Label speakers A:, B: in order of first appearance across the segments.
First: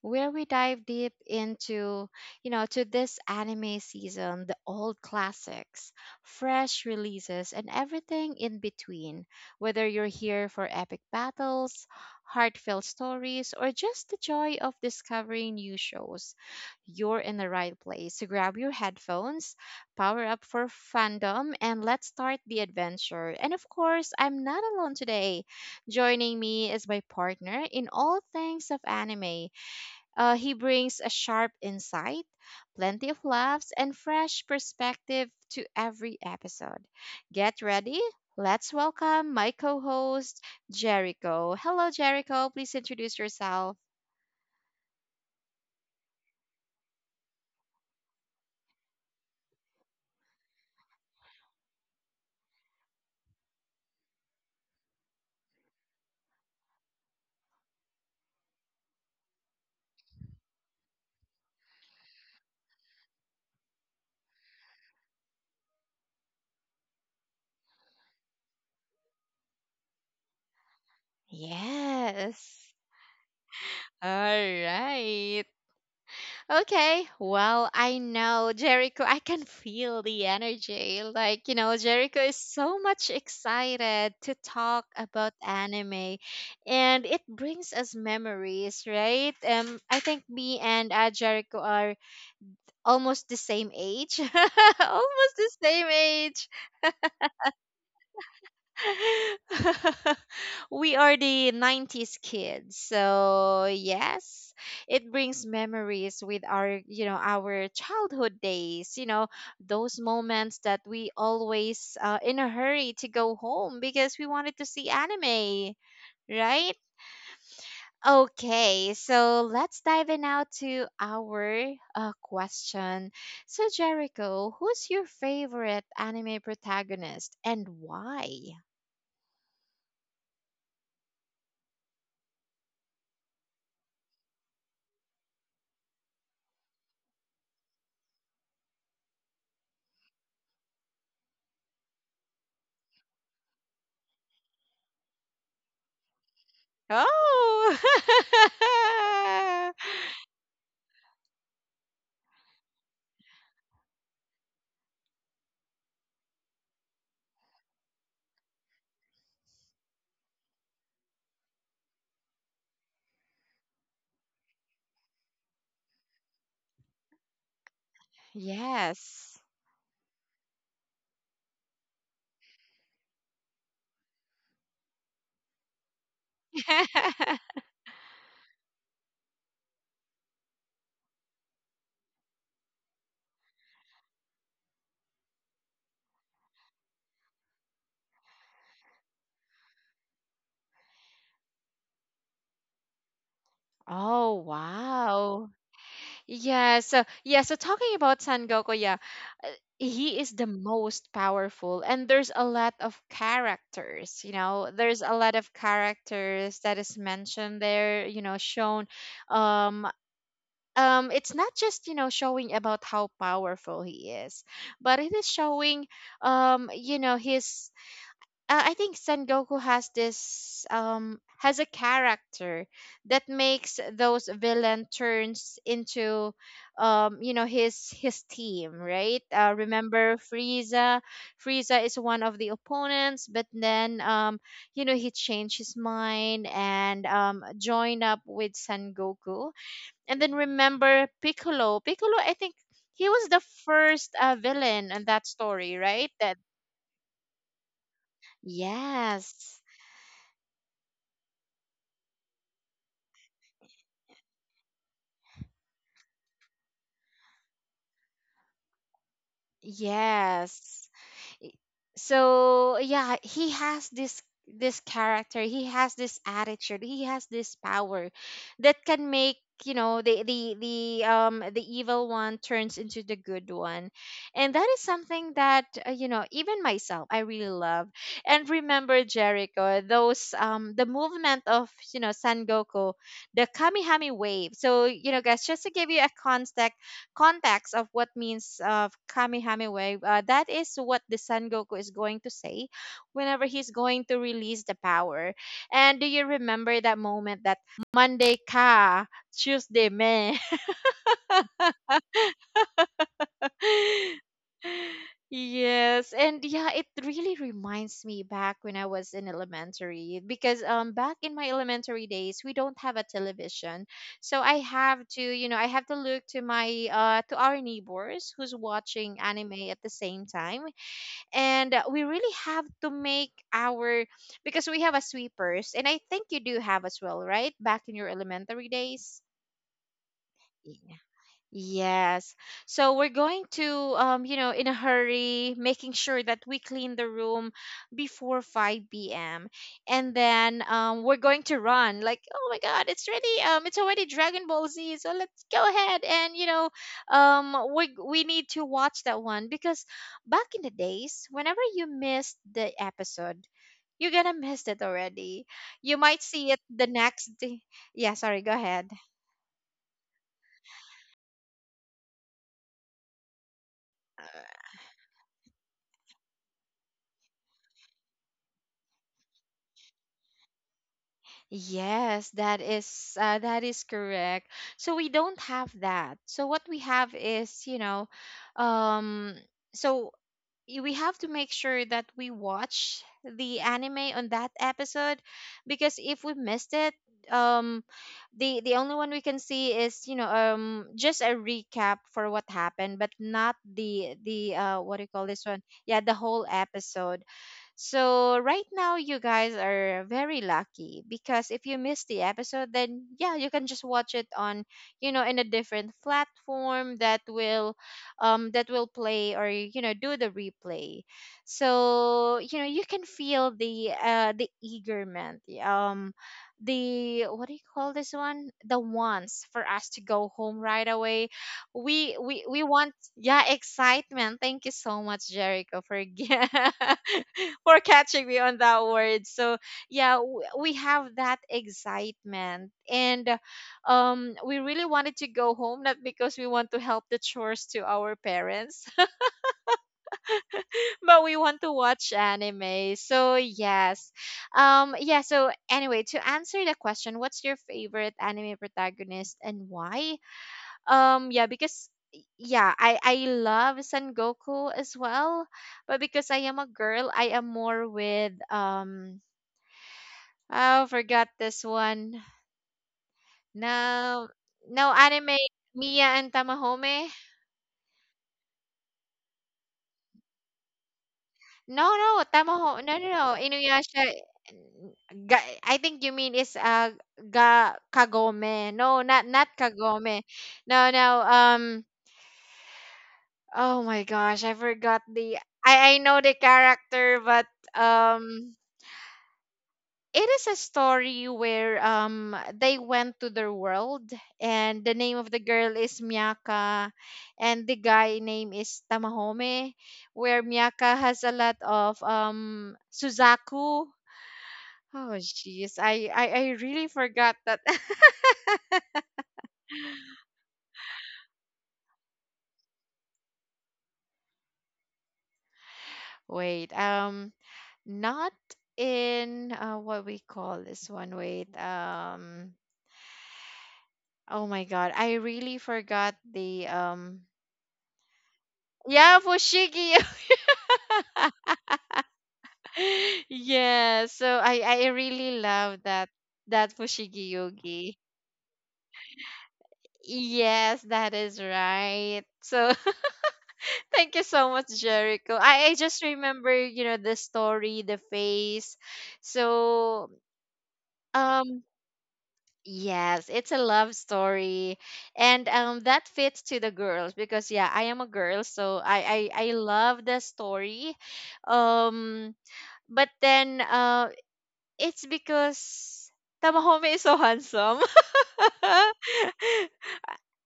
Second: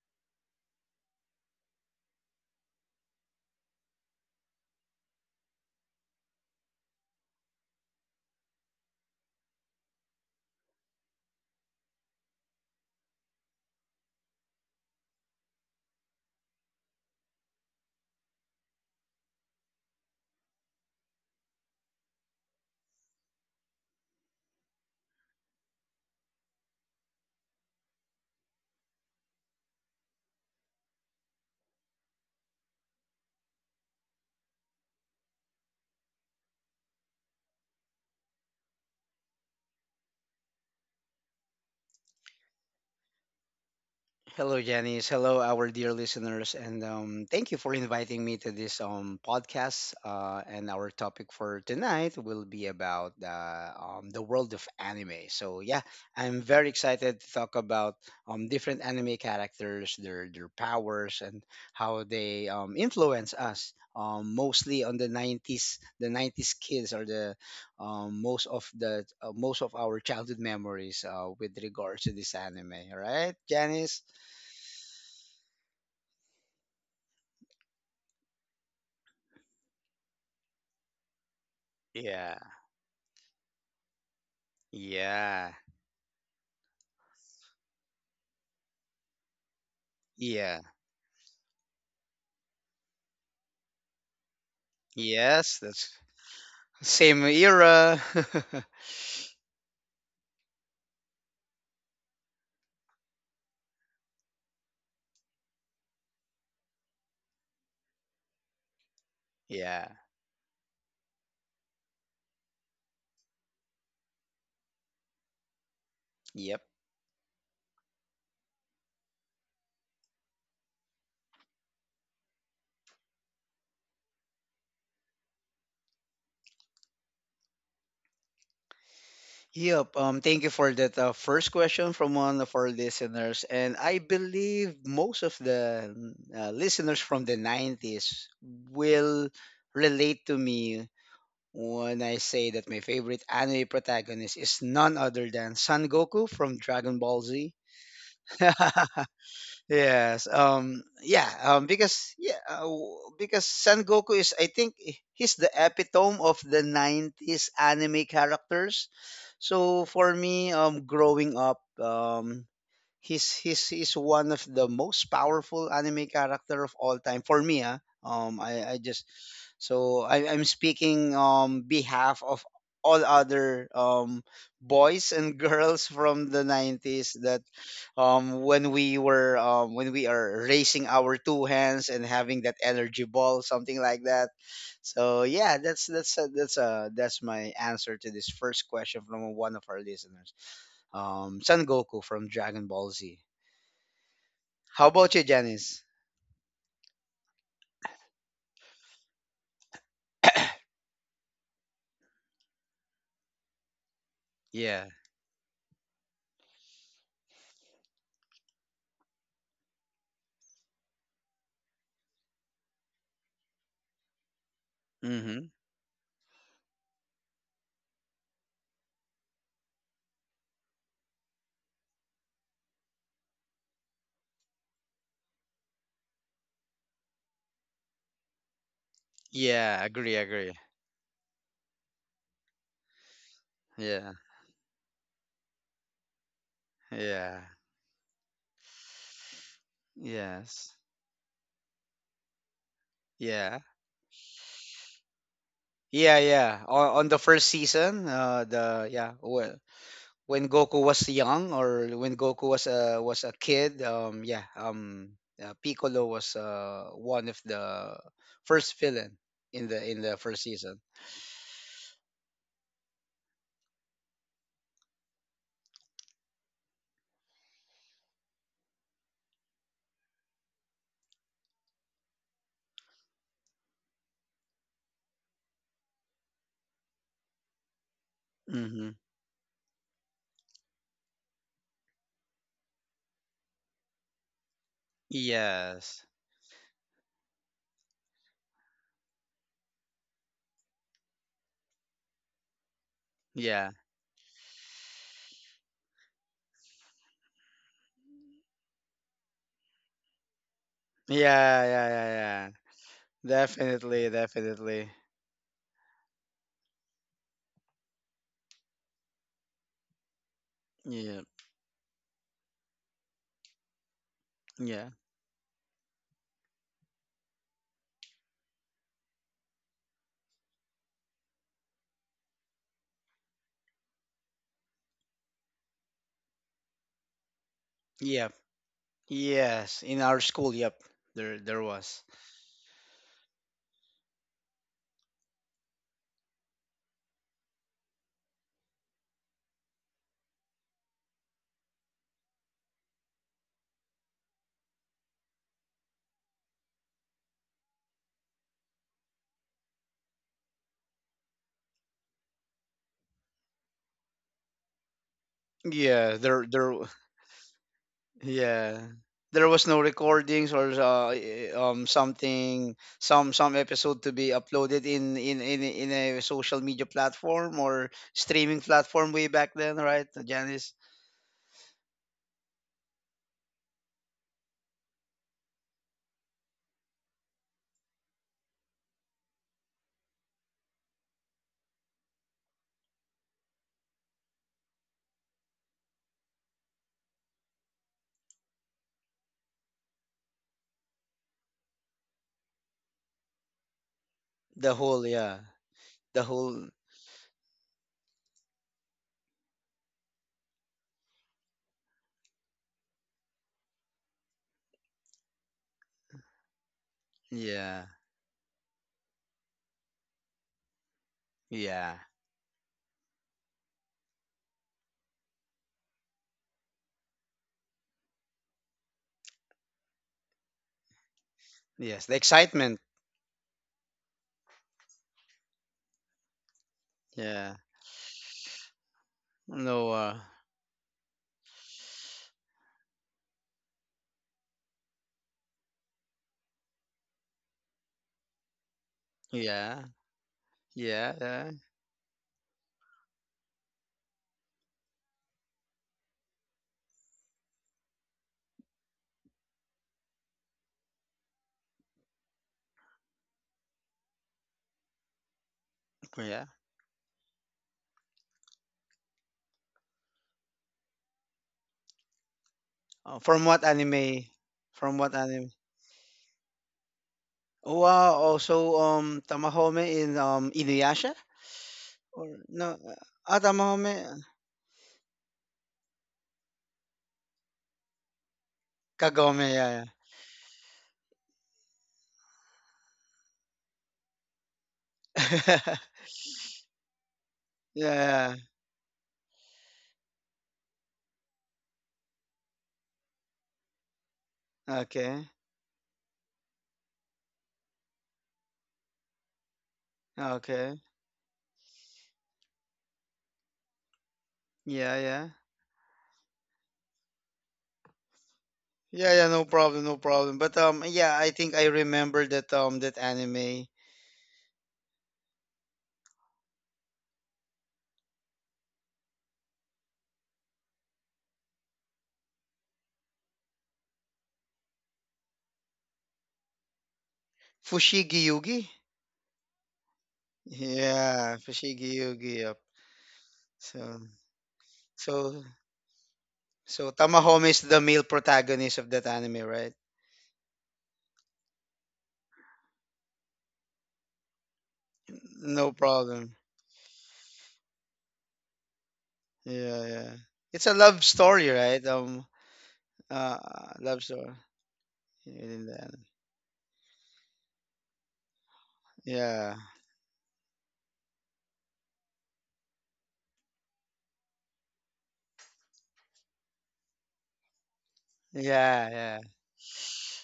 A: where we dive deep into, to this anime season, the old classics, fresh releases, and everything in between. Whether you're here for epic battles, heartfelt stories, or just the joy of discovering new shows, you're in the right place. So grab your headphones power up for fandom, and let's start the adventure. And of course, I'm not alone today. Joining me is my partner in all things of anime. He brings a sharp insight, plenty of laughs, and fresh perspective to every episode. Get ready. Let's welcome my co host, Jericho. Hello, Jericho. Please introduce yourself.
B: Hello, Janice. Hello, our dear listeners, and thank you for inviting me to this podcast. And our topic for tonight will be about the world of anime. So yeah, I'm very excited to talk about different anime characters, their powers, and how they influence us. Mostly on the '90s, the '90s kids are the most of the most of our childhood memories with regards to this anime.
A: Yes.
B: All right, Janice?
A: All right. Okay, well, I know Jericho. I can feel the energy. Like, you know, Jericho is
B: Yeah.
A: so much excited to talk about
B: Yeah.
A: anime and it brings us memories, right? I think
B: Yeah.
A: me and Jericho are almost the same age. Almost the
B: Yes, that's
A: same age.
B: same era.
A: We are the '90s kids. So, yes, it brings memories with our, you know, our childhood days, you know,
B: Yeah.
A: those moments that we always in a hurry to go home because we wanted to see anime,
B: Yep.
A: right? Okay, so let's dive in now to our question. So, Jericho, who's your favorite anime protagonist and why?
B: Yep. Thank you for that first question from one of our listeners. And I believe most of the listeners from the '90s will relate to me when I say that my favorite anime protagonist is none other than Son Goku from Dragon Ball Z.
A: Oh.
B: Yes. Because Son Goku is, I think, he's the epitome of the '90s anime characters. So for me, growing up, he's one of the most powerful anime character of all time for me. Ah. I just
A: Yes.
B: so I, I'm speaking on behalf of all other boys and girls from the '90s that when we were when we are raising our two hands and having that energy ball something like that. So yeah, that's my answer to this first question from one of our listeners, Son Goku from Dragon Ball Z.
A: Oh,
B: How about you,
A: wow.
B: Janice?
A: So talking about Son Goku, yeah, uh, he is the most powerful, and there's a lot of characters, you know,
B: Yeah.
A: there's a lot of characters that is mentioned there, you know, shown. Um, it's not just, you know, showing about how powerful he is, but it is
B: Mm-hmm.
A: showing, you know, his I think Son Goku has this has a character that makes those villain turns into you know his team, right?
B: Yeah,
A: Remember
B: agree, agree.
A: Frieza. Frieza is one of the opponents, but then
B: Yeah.
A: you know he changed his mind and
B: Yeah.
A: joined up with Son Goku. And then
B: Yes.
A: remember Piccolo. Piccolo, I think he was the
B: Yeah.
A: first villain in that story, right?
B: Yeah,
A: That
B: yeah. On the first season,
A: yes.
B: when Goku was young or when Goku was a kid, Piccolo was one of the first villain in the first
A: Yes.
B: season.
A: So yeah, he has this this character, he has this attitude, he has this power that can make, you know, the evil one turns into the good one. And that is something that you know, even myself I really love. And
B: Mm-hmm.
A: remember Jericho, those the movement of, you know, Sangoku, the Kamihami wave. So, you know, guys, just to give you a
B: Yes.
A: context of what means of Kamihame Wave, that is what the Son Goku is going to say whenever he's
B: Yeah.
A: going to release the power. And do you remember that moment that Monday ka, Tuesday me?
B: Yeah, yeah, yeah, yeah. Definitely, definitely.
A: Yes, and yeah, it really reminds me back when I was in elementary because
B: Yeah,
A: back in my elementary days we don't have a television. So I
B: yeah,
A: have to, you know, I have to look to my to our neighbors who's watching anime at the same time. And we really have to make our because we have a sweepers and I think you do have as well, right? Back in your
B: yeah.
A: elementary days.
B: Yes, in our school, yep. There was.
A: Yes. So we're going to, you know, in a hurry, making sure that we clean the room before 5 p.m. And then we're going to run. Like, oh my God, it's ready. It's already Dragon Ball Z. So let's go ahead and, you know, we need to watch that one because back in the days, whenever you missed the episode, you're gonna miss it already. You
B: Yeah,
A: might
B: there,
A: see it
B: there,
A: the next day. Yeah, sorry, go
B: Yeah.
A: ahead.
B: There was no recordings or something some episode to be uploaded in in in a social media platform or streaming platform way back then, right, Janice?
A: Yes, that is correct. So we don't have that. So what we have is, you know, um, so we have to make sure that we watch the anime on that episode because if we missed it um the only one we can see is you know just a recap for what happened but not the the
B: The
A: what do you
B: whole,
A: call
B: yeah,
A: this one, yeah, the
B: the
A: whole
B: whole.
A: episode. So right now you guys are very lucky because if you miss the episode then yeah you can just watch it on you know in a different platform
B: Yeah,
A: that will play or you know do the replay.
B: yeah,
A: So you know you can feel the eagerness the what do you call this one the wants for us to go home right away
B: yes,
A: we
B: the
A: we we
B: excitement,
A: want yeah excitement. Thank you so much, Jericho, for again
B: yeah,
A: for catching me on that word. So
B: no,
A: yeah, we have that excitement, and we really wanted to go home, not because we want to help the chores to our parents,
B: yeah, yeah,
A: but we
B: yeah,
A: want to watch anime. So yes, yeah. So anyway, to answer the question, what's your favorite anime protagonist and why? Yeah, because. Yeah, I love Son Goku as well, but because I
B: yeah.
A: am a girl, I am more with um. Oh, forgot this one.
B: From what
A: No,
B: anime?
A: no
B: From what
A: anime.
B: anime?
A: Mia and Tamahome.
B: Oh, wow, also Tamahome in Inuyasha?
A: No, no,
B: Or no,
A: Tamaho. No, no, no.
B: ah, tama kami.
A: Inuyasha. Ga, I think you mean is ga Kagome. No, not not
B: Kagome, yeah, yeah.
A: Kagome. No, no. Oh my gosh, I forgot the. I I know the character, but
B: Yeah, yeah.
A: um. It is a story where they went to their world, and the name
B: Okay.
A: of the girl is Miyaka and the guy name is Tamahome, where
B: Okay.
A: Miyaka has a lot of Suzaku.
B: Yeah,
A: Oh
B: yeah.
A: jeez, I really forgot that.
B: Yeah, yeah, no problem, no problem. But yeah, I think I remember that that anime
A: Wait, um, not in what we call this one, wait um, oh my god I really forgot the
B: Fushigi Yugi.
A: yeah Fushigi.
B: Yeah, Fushigi Yugi. Yep.
A: Yeah,
B: So
A: so I really
B: so
A: love that that
B: so
A: Fushigi
B: Tamahome is the
A: Yogi.
B: male protagonist of that anime, right?
A: Yes, that is right. So thank you so much, Jericho. I
B: No
A: just remember,
B: problem.
A: you know, the story, the face. So
B: Yeah, yeah. It's a love
A: um
B: story, right?
A: yes, it's a love
B: Love story.
A: story. And that fits to the girls because yeah, I am a girl, so I
B: Yeah.
A: love the story. Um but then it's because Tamahome is so handsome.
B: Yeah, yeah,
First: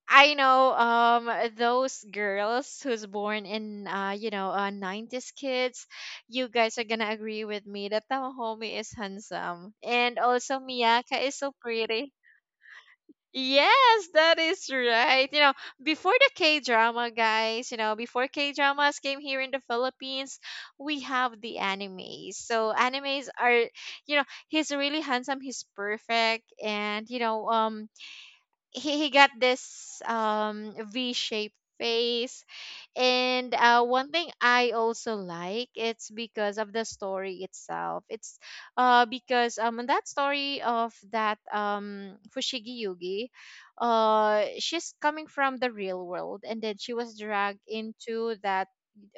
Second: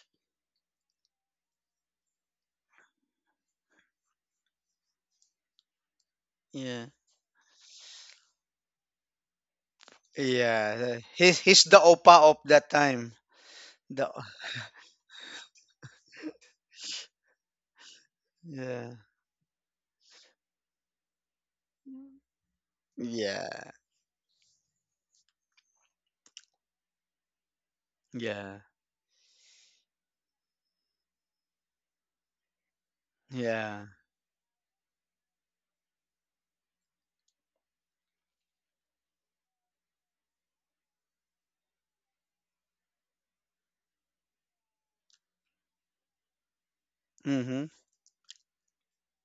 A: I know those girls who's born in you know '90s kids, you guys are
B: yeah,
A: going to agree with me that Tamahome is handsome and also
B: yeah.
A: Miyaka is so
B: He's the
A: pretty.
B: opa of that time.
A: Yes,
B: The
A: that is right. You know, before the K drama, guys, you know, before K
B: yeah,
A: dramas came here in the Philippines, we have the animes. So animes are,
B: yeah,
A: you know, he's really handsome, he's perfect, and you know,
B: yeah,
A: he got this V shaped face, and
B: yeah.
A: one thing I also like it's because of the story itself. It's because in that story of that Fushigi Yugi, she's coming from the real world and then she was
B: Mhm.
A: dragged into that,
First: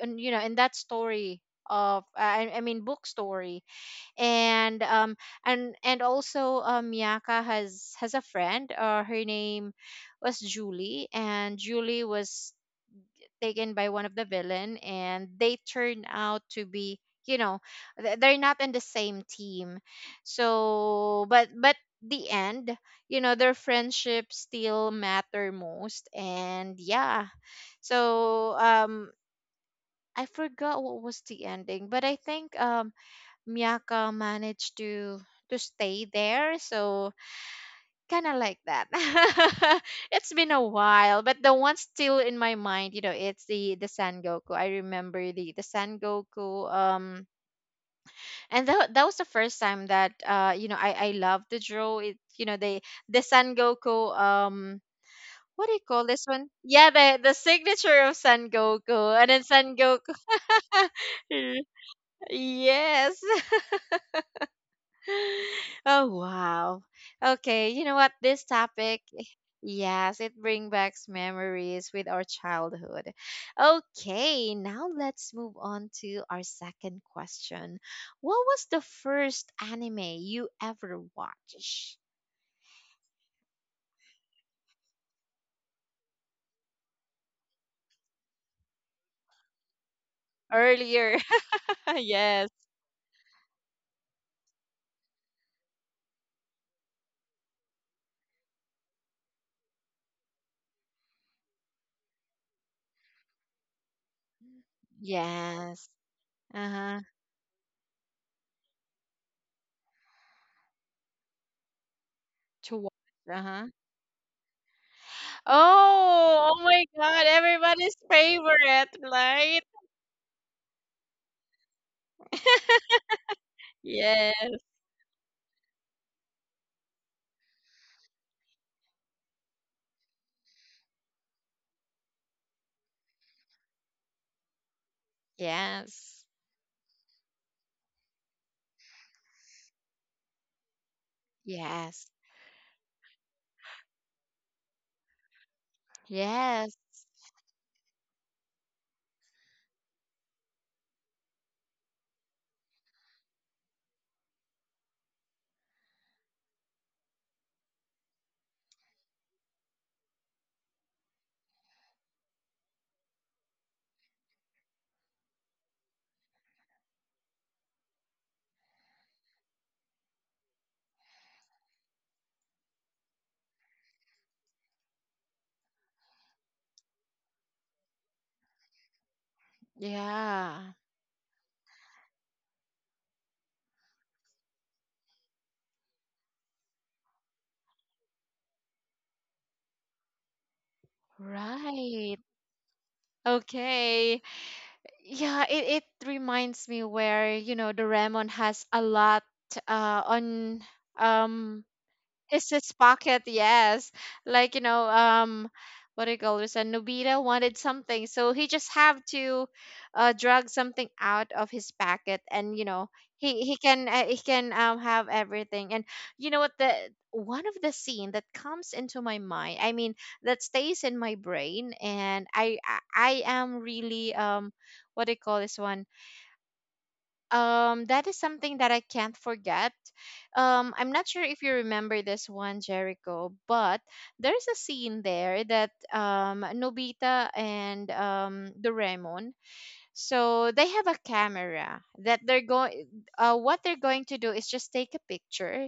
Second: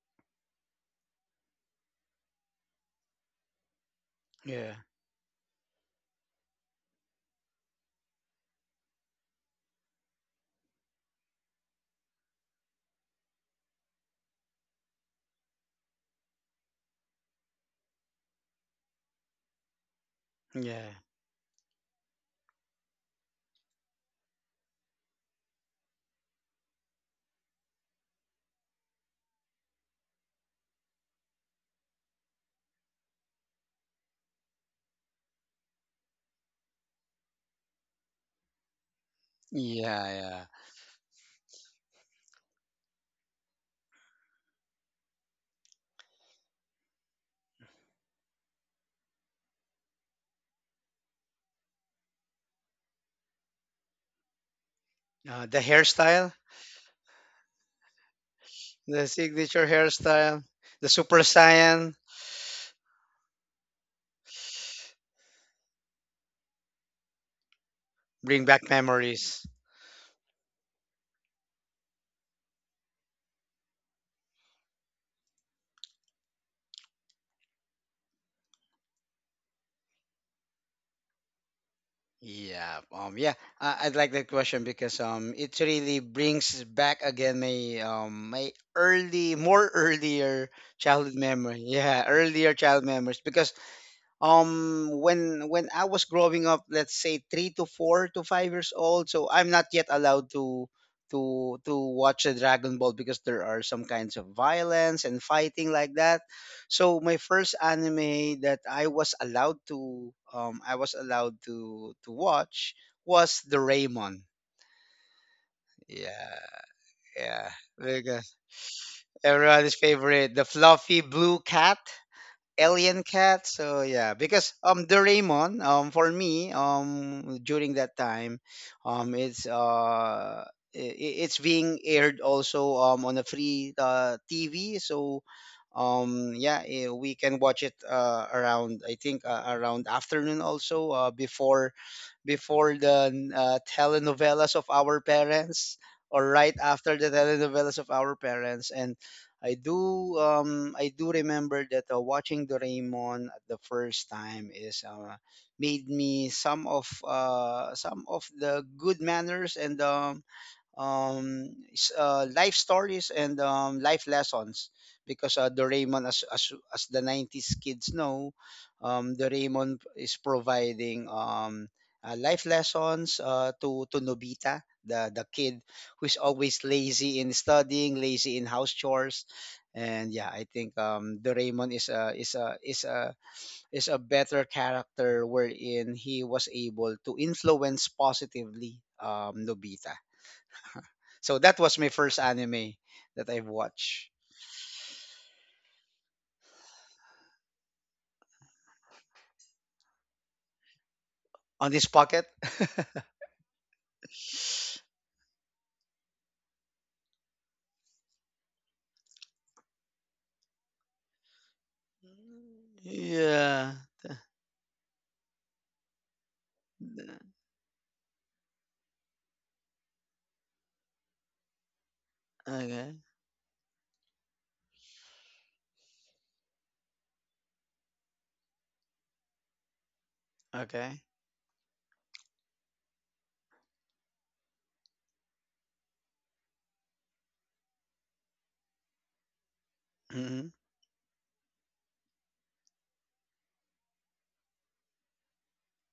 A: and, you know, in that story of I mean book story
B: Yeah,
A: and um. And also Miyaka has a friend, uh, her name was Julie, and Julie was taken by one of the villain and they turn out to be, you know, they're not in the same team,
B: yeah,
A: so but the end, you know, their friendship still matter most and yeah. So I forgot what was the ending but I think Miyaka managed to stay there, so kind of like that.
B: yeah,
A: It's
B: yeah.
A: been a while, but the one still in my mind, you know, it's the San Goku. I remember the San Goku. And that that was the first time that you know, I love to draw it. You know, they the San Goku.
B: The
A: What do you call
B: hairstyle,
A: this one? Yeah, the signature of San
B: the
A: Goku, and then
B: signature
A: San Goku.
B: hairstyle, the super saiyan,
A: Yes. Oh wow. Okay, you know what?
B: bring
A: This
B: back
A: topic,
B: memories.
A: yes, it brings back memories with our childhood. Okay, now let's move on to our second question. What was the first anime you ever watched?
B: Yeah, yeah, I'd like that question because it really brings back again my my early, more earlier childhood
A: Earlier.
B: memory. Yeah, earlier
A: Yes.
B: child memories because when I was growing up let's say 3 to 4 to 5 years old so I'm not yet allowed to to watch the dragon ball because there are some kinds of violence and fighting like
A: Yes.
B: that. So
A: Uh-huh.
B: my first anime that I was allowed to to watch
A: To watch.
B: was the
A: Uh-huh.
B: raymon. Yeah,
A: Oh, oh my God,
B: yeah,
A: everybody's
B: because
A: favorite, right?
B: everybody's favorite the fluffy blue cat Alien Cat. So yeah, because
A: Yes.
B: Doraemon for me during that time um it's uh it's being aired also on a free TV. So
A: Yes.
B: yeah, we can watch it around I think around afternoon also before
A: Yes.
B: before the telenovelas of our parents or right
A: Yes.
B: after the telenovelas of our parents. I do remember that watching Doraemon at the first time is made me some of the good manners and life stories and life lessons because Doraemon, as the '90s kids know, Doraemon is providing life lessons to Nobita, the kid who's always lazy in studying, lazy in house chores, and yeah, I think
A: Yeah,
B: Doraemon is a is a better character wherein he was able to influence positively Nobita. So that was my first
A: right.
B: anime that I've watched.
A: Okay. Yeah, it reminds me where, you know, the Doraemon has a lot on
B: On
A: um.
B: this pocket?
A: It's his pocket, yes. Like, you know, what do you call this? And Nobita wanted something, so he just have to drag something out of his pocket, and you know, he
B: Yeah.
A: he can he can have everything. And you know what? The one of the scene that comes into my mind, I mean, that stays in my brain, and I
B: Okay.
A: I, I am really what do you call this one? That is something that I can't forget.
B: Okay.
A: I'm not sure if you remember this one, Jericho, but there's a scene there that Nobita and Doraemon,
B: Hmm.
A: so they have a camera that they're going, what they're going to do is just take a picture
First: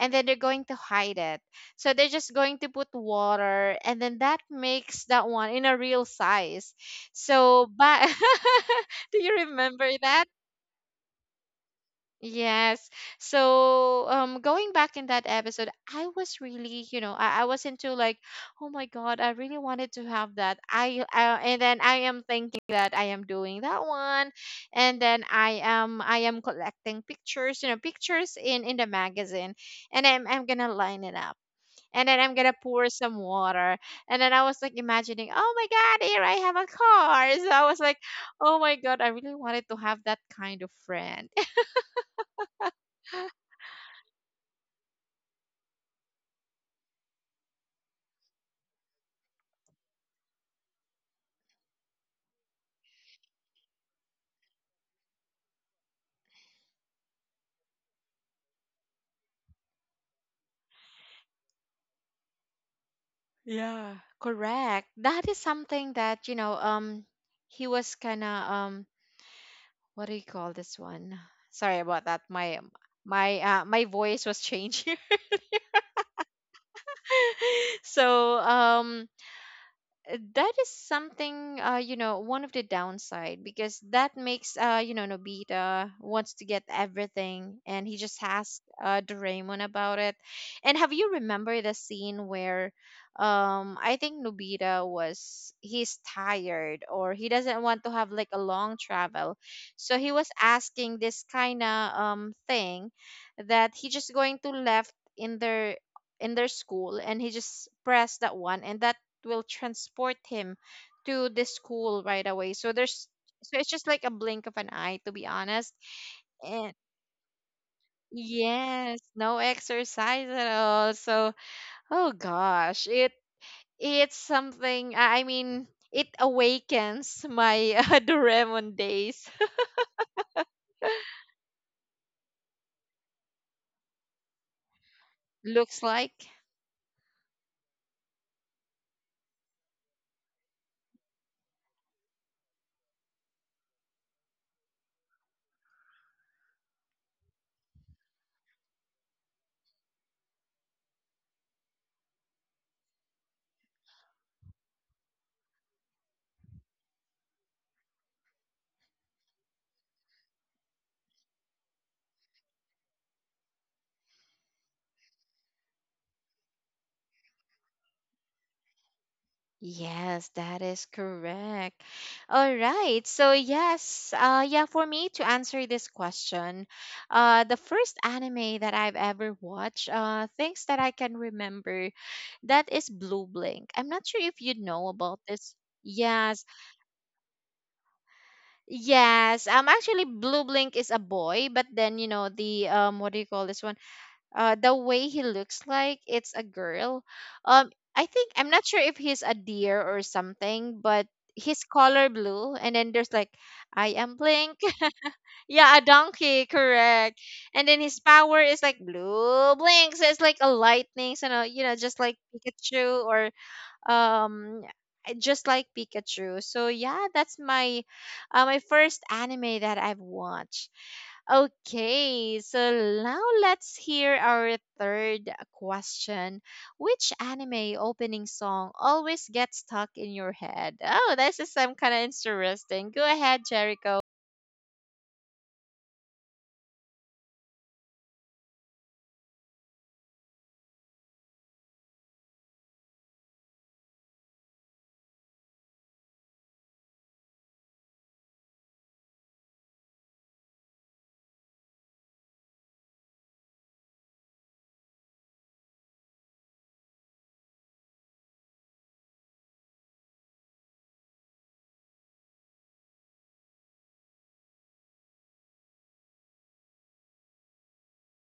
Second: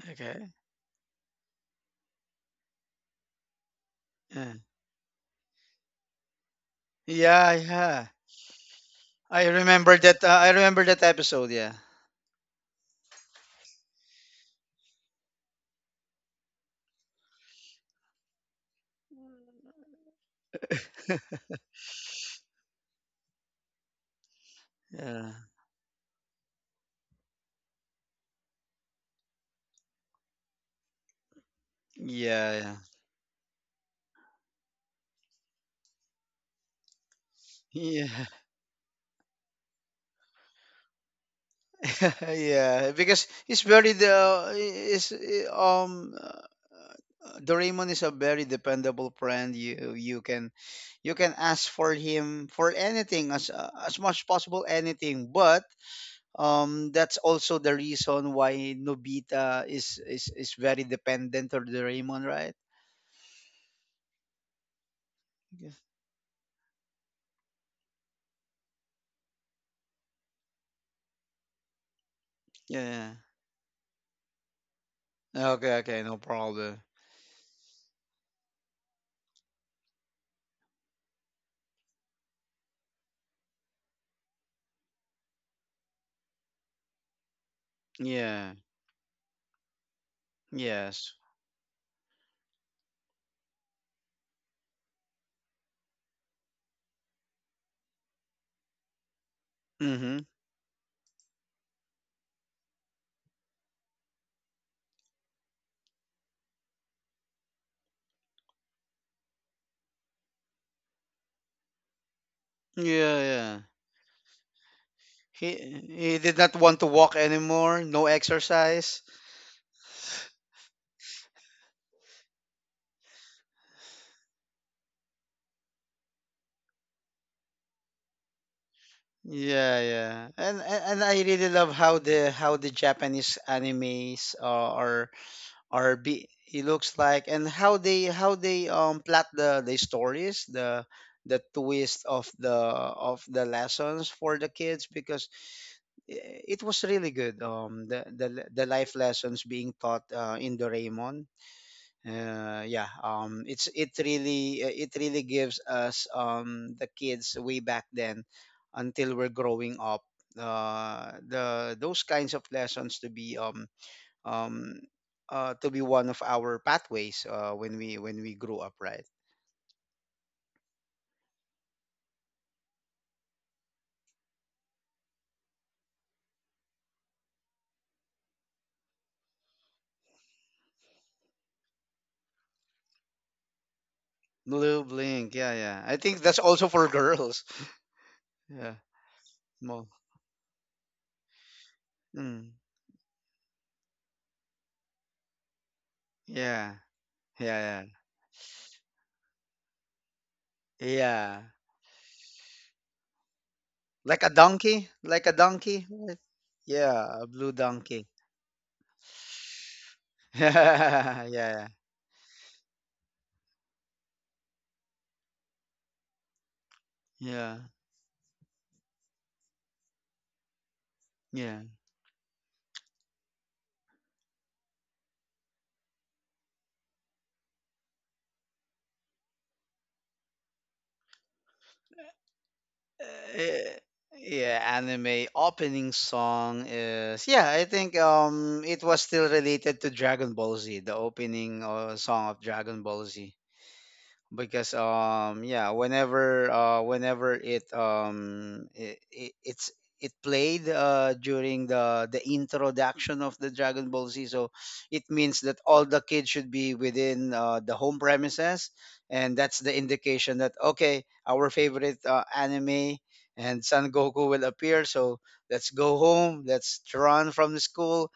A: and then they're
B: Okay.
A: going to hide it, so they're just going to put water and then that
B: Yeah.
A: makes that one in a real size.
B: Yeah.
A: So
B: Yeah.
A: but do you
B: I
A: remember
B: remember that.
A: that?
B: I remember that episode. Yeah.
A: Yes. So, going back in that episode, I was really, you know, I was into like, oh my God, I really wanted to have that. And then I am thinking that I am doing that one, and
B: Yeah.
A: then I am collecting pictures, you know, pictures in the magazine, and I'm gonna line it up, and then I'm gonna
B: Yeah.
A: pour some water, and then I was like imagining, oh my God, here I have a car. So I was
B: Yeah.
A: like,
B: Yeah.
A: oh my God, I really wanted to have that kind of friend.
B: Yeah. Because it's very the is um. uh, Doraemon is a very dependable friend. You can you can ask for him for anything as much as possible anything, but that's also the reason why Nobita is very dependent on Doraemon, right?
A: Yeah. Correct. That is
B: Yeah.
A: something that, you know, he was kind of what do you call this one? Sorry about that.
B: Yeah.
A: My voice was changing.
B: Okay, okay, no problem.
A: So, that is something, you know, one of the downside, because that makes, you know, Nobita wants to get everything and he just
B: Yeah.
A: asked, Doraemon about it. And have you
B: Yes.
A: remember the scene where I think Nobita was, he's tired or he doesn't want to have like a long travel. So he was
B: Mhm.
A: asking this kind of thing that he just going to left in their school, and he just pressed that one and that will transport him to the school right away. So there's,
B: Yeah,
A: so
B: yeah.
A: it's just like a blink of an eye, to be
B: He
A: honest.
B: he did not
A: And
B: want to walk anymore, no
A: yes,
B: exercise.
A: no exercise at all. So oh gosh, it, it's something. I mean it awakens my Doraemon days.
B: Yeah, yeah. And I really love how the Japanese animes are
A: Looks
B: or
A: like.
B: be he looks like and how they plot the stories the twist of the lessons for the kids because it was really good the life lessons being taught in Doraemon. Yeah it's it really gives us the kids way back then until we're growing up the those kinds of lessons um, to be one of our pathways when we grew up, right?
A: Yes, that is correct. All right. So yes, yeah, for me to answer this question, the first anime that I've ever watched, things that I can remember, that is Blue Blink. I'm not sure if you know
B: Blue
A: about
B: blink,
A: this.
B: yeah, yeah. I think
A: Yes.
B: that's also for girls. Yeah,
A: Yes.
B: mo.
A: Actually, Blue Blink is a boy, but then you know
B: Mm,
A: the what do you call this one? The way he looks like, it's a
B: yeah,
A: girl. um
B: yeah, yeah,
A: I think I'm not sure if he's a deer or something, but
B: yeah.
A: his color blue, and then there's like I am
B: Like a
A: Blink.
B: donkey, like a
A: Yeah, a
B: donkey, right?
A: donkey, correct.
B: Yeah, a
A: And
B: blue
A: then his
B: donkey.
A: power is like blue blinks, so it's like a lightning, so, no,
B: Yeah,
A: you know,
B: yeah,
A: just like Pikachu, or um just like Pikachu. So yeah, that's
B: yeah.
A: my my first anime that I've watched.
B: Yeah.
A: Okay, so now let's hear our third question. Which anime opening song always gets stuck in your head? Oh, this is some kind of interesting. Go ahead,
B: Uh,
A: Jericho.
B: yeah, anime opening song is yeah. I think it was still related to Dragon Ball Z, the opening song of Dragon Ball Z because yeah whenever it's it played during the introduction of the Dragon Ball Z. So it means that all the kids should be within the home premises and that's the indication that okay our favorite anime and Son Goku will appear. So let's go home, let's run from the school,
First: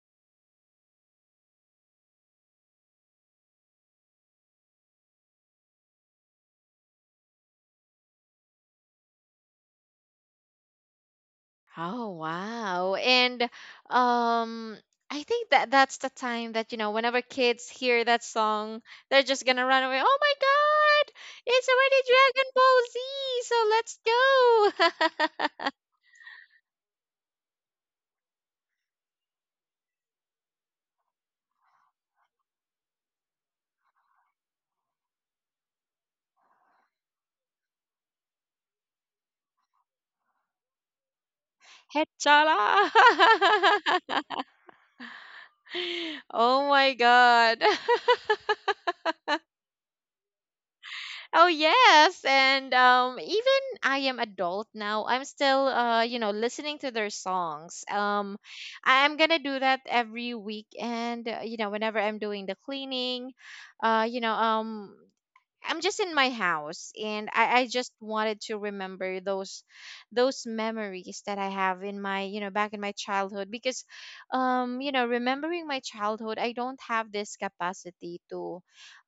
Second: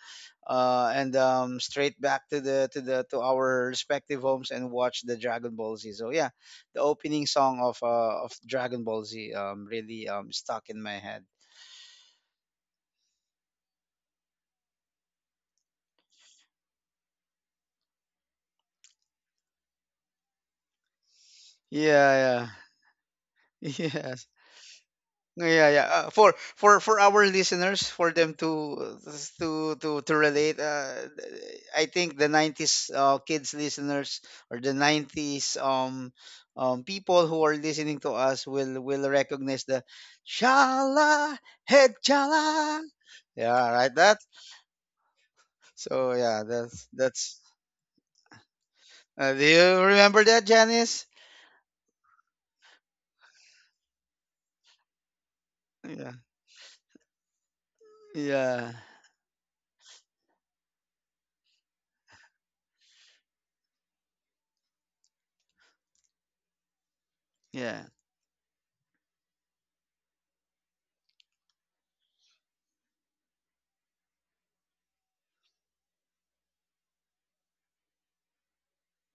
B: and straight back to the to our respective homes and watch the Dragon Ball Z. So yeah, the opening song of Dragon Ball Z really stuck in my head.
A: Oh wow. And um I think that that's the time that, you know, whenever kids hear that song, they're just going to run away. Oh my God. It's already
B: Yeah,
A: Dragon Ball Z.
B: yeah, yeah.
A: So let's go.
B: Yeah, yeah. For our listeners, for them to to relate, I think the '90s kids listeners or the '90s people who are listening to us will recognize the "Shala Head Chala." Yeah, right.
A: Head
B: That. So yeah,
A: oh
B: that's
A: my
B: that's.
A: God.
B: Do you remember that, Janice?
A: Oh yes, and even I am adult now, I'm still,
B: Yeah.
A: you know, listening to their songs.
B: Yeah.
A: I'm gonna do that every weekend. You know, whenever I'm doing the cleaning, uh, you know, um, I'm just in my house, and I
B: Yeah.
A: just wanted to remember those memories that I have in my, you know, back in my childhood, because you know, remembering my childhood, I don't have this capacity to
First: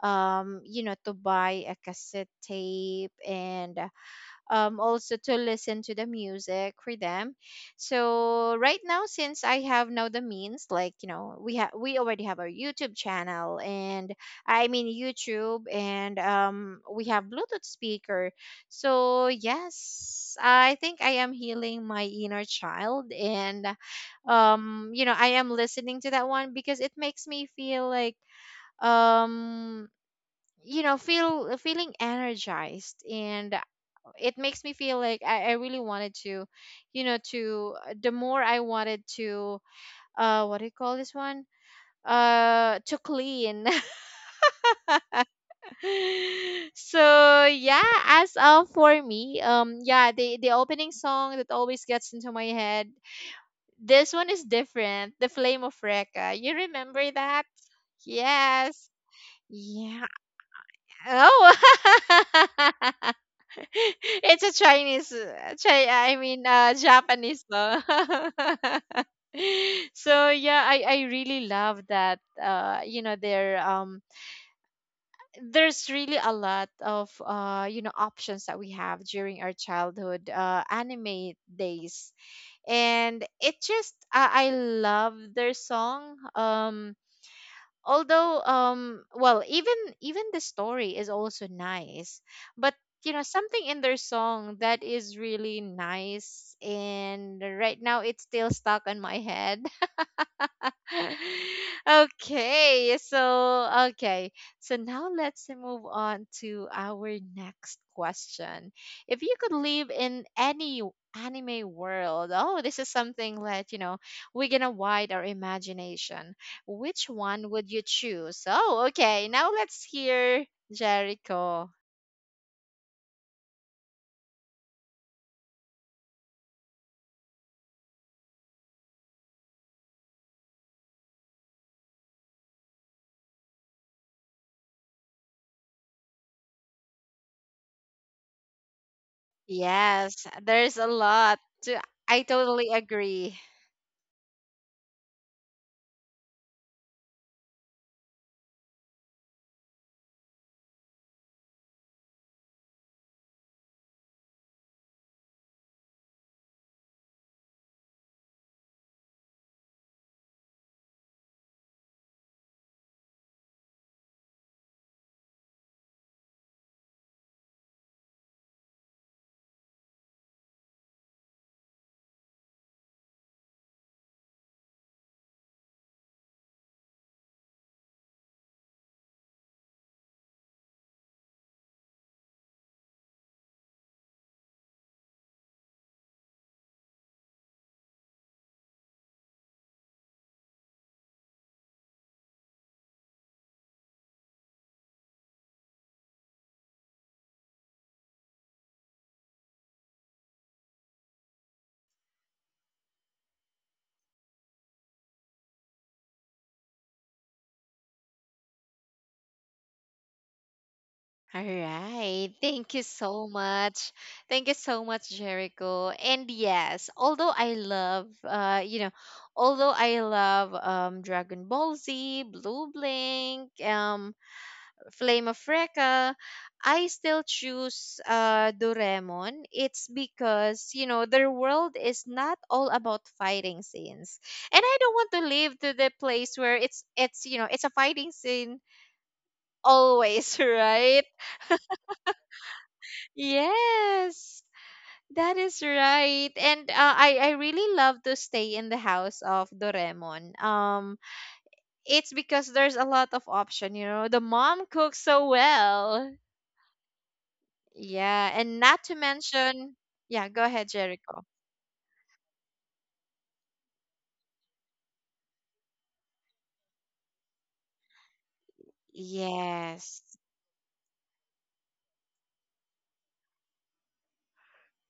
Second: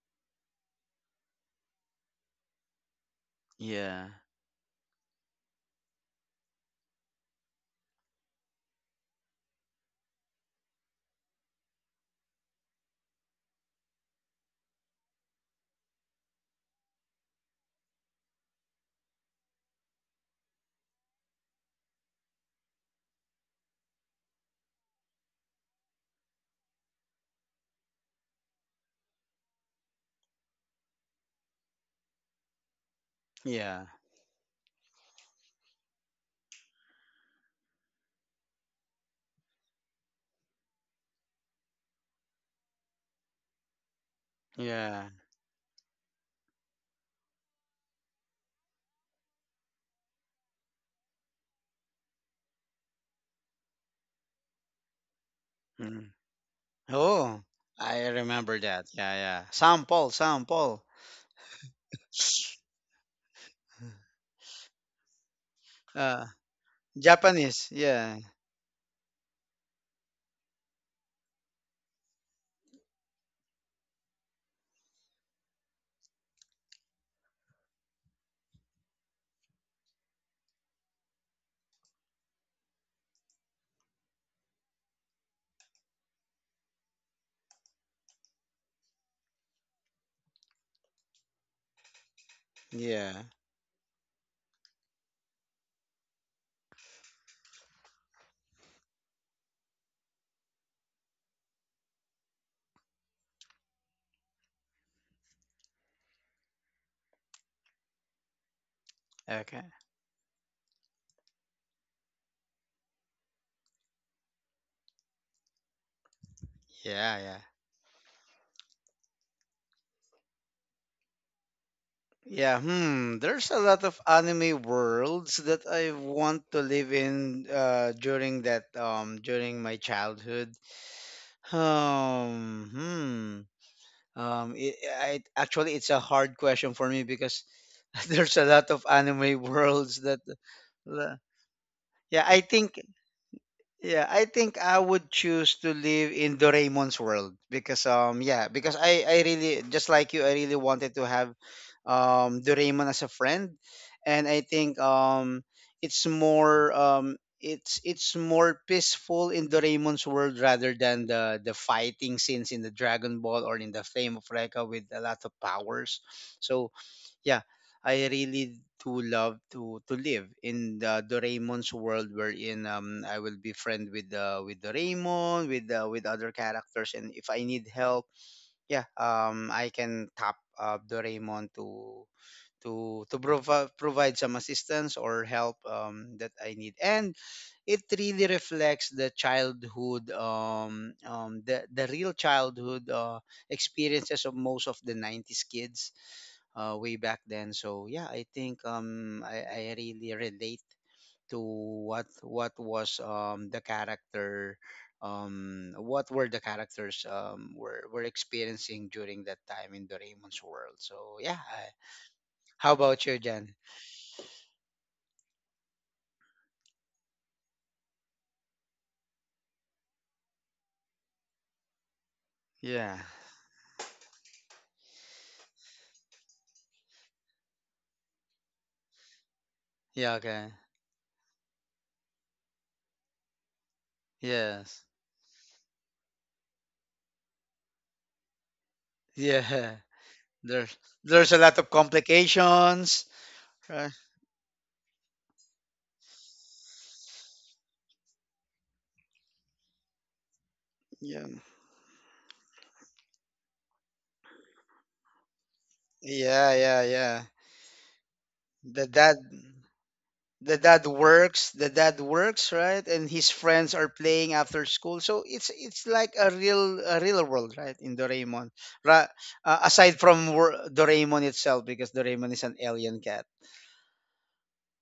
A: you know, to buy a cassette tape and
B: Yeah.
A: also to listen to the music for them. So right now, since I have now the means, like, you know, we already have our YouTube channel, and I mean YouTube, and we have Bluetooth speaker. So yes, I think I am healing my inner child, and you know, I am listening to that one because it makes me feel like um you know, feel feeling energized, and
B: Yeah.
A: it makes me feel like I really wanted to, you know, to the more I wanted to, what do you call this one? To clean. So yeah, as of for me, yeah, the opening song that always gets into my head, this one is different. The Flame of
B: Yeah.
A: Recca. You remember
B: Oh,
A: that?
B: I remember that.
A: Yes.
B: Yeah, yeah.
A: Yeah.
B: Sample, sample.
A: Oh. It's a Chinese,
B: Uh,
A: Japanese
B: Japanese.
A: song.
B: Yeah,
A: So yeah, I really love that. You know, there there's really a lot of, you know, options that we have during our childhood, anime days, and it just I love their song. Although well, even the story is also nice, but you
B: yeah.
A: know, something in their song that is really nice, and right now it's still stuck on my head. Okay, so okay. So now let's move on to our next question. If you could
B: Okay.
A: live in any anime world, oh, this is something that, you know, we're gonna wide our imagination. Which
B: Yeah, yeah.
A: one would you choose? Oh, okay. Now let's hear Jericho.
B: Yeah, hmm. There's a lot of anime worlds that I want to live in during my childhood. Um, hmm. I actually it's a hard question for me because there's a lot of anime worlds
A: Yes,
B: that.
A: there's a
B: uh,
A: lot to, I
B: Yeah, I
A: totally
B: think
A: agree.
B: Yeah, I think I would choose to live in Doraemon's world because yeah, because I really just like you I really wanted to have Doraemon as a friend and I think it's more peaceful in Doraemon's world rather than the fighting scenes in the Dragon Ball or in the Flame of Recca with a lot of powers. So yeah, I really do love to live in the Doraemon's world wherein I will be friend with Doraemon with other characters and if I need help yeah I can tap Doraemon to provide some assistance or help that I need and it really reflects the childhood the real childhood experiences of most of the '90s kids way back then. So yeah, I think I really relate to what was what were the characters were experiencing during that time in Doraemon's world. So yeah,
A: All
B: I,
A: right. Thank
B: how
A: you
B: about you,
A: so
B: Jen?
A: much. Thank you so much, Jericho. And yes, although I love, you know, although I love, Dragon Ball Z, Blue
B: Yeah,
A: Blink, Flame of Recca, I still choose, Doraemon. It's
B: yeah, okay,
A: because, you know, their world is not all about fighting scenes. And I don't
B: yes,
A: want to live to the place where it's you know, it's a fighting scene
B: yeah.
A: always,
B: There's
A: right?
B: there's a lot of complications. Uh,
A: Yes, that is right. And I really love to stay in the house of Doraemon.
B: yeah,
A: It's because there's a lot of option, you know. The mom cooks so well.
B: yeah, yeah, yeah.
A: Yeah, and not to
B: That that.
A: mention, yeah, go
B: the
A: ahead,
B: dad
A: Jericho.
B: works the dad works, right, and his friends are playing after school, so it's like a real world, right? In Doraemon, right?
A: Yes.
B: Aside from Doraemon itself, because Doraemon is an alien cat.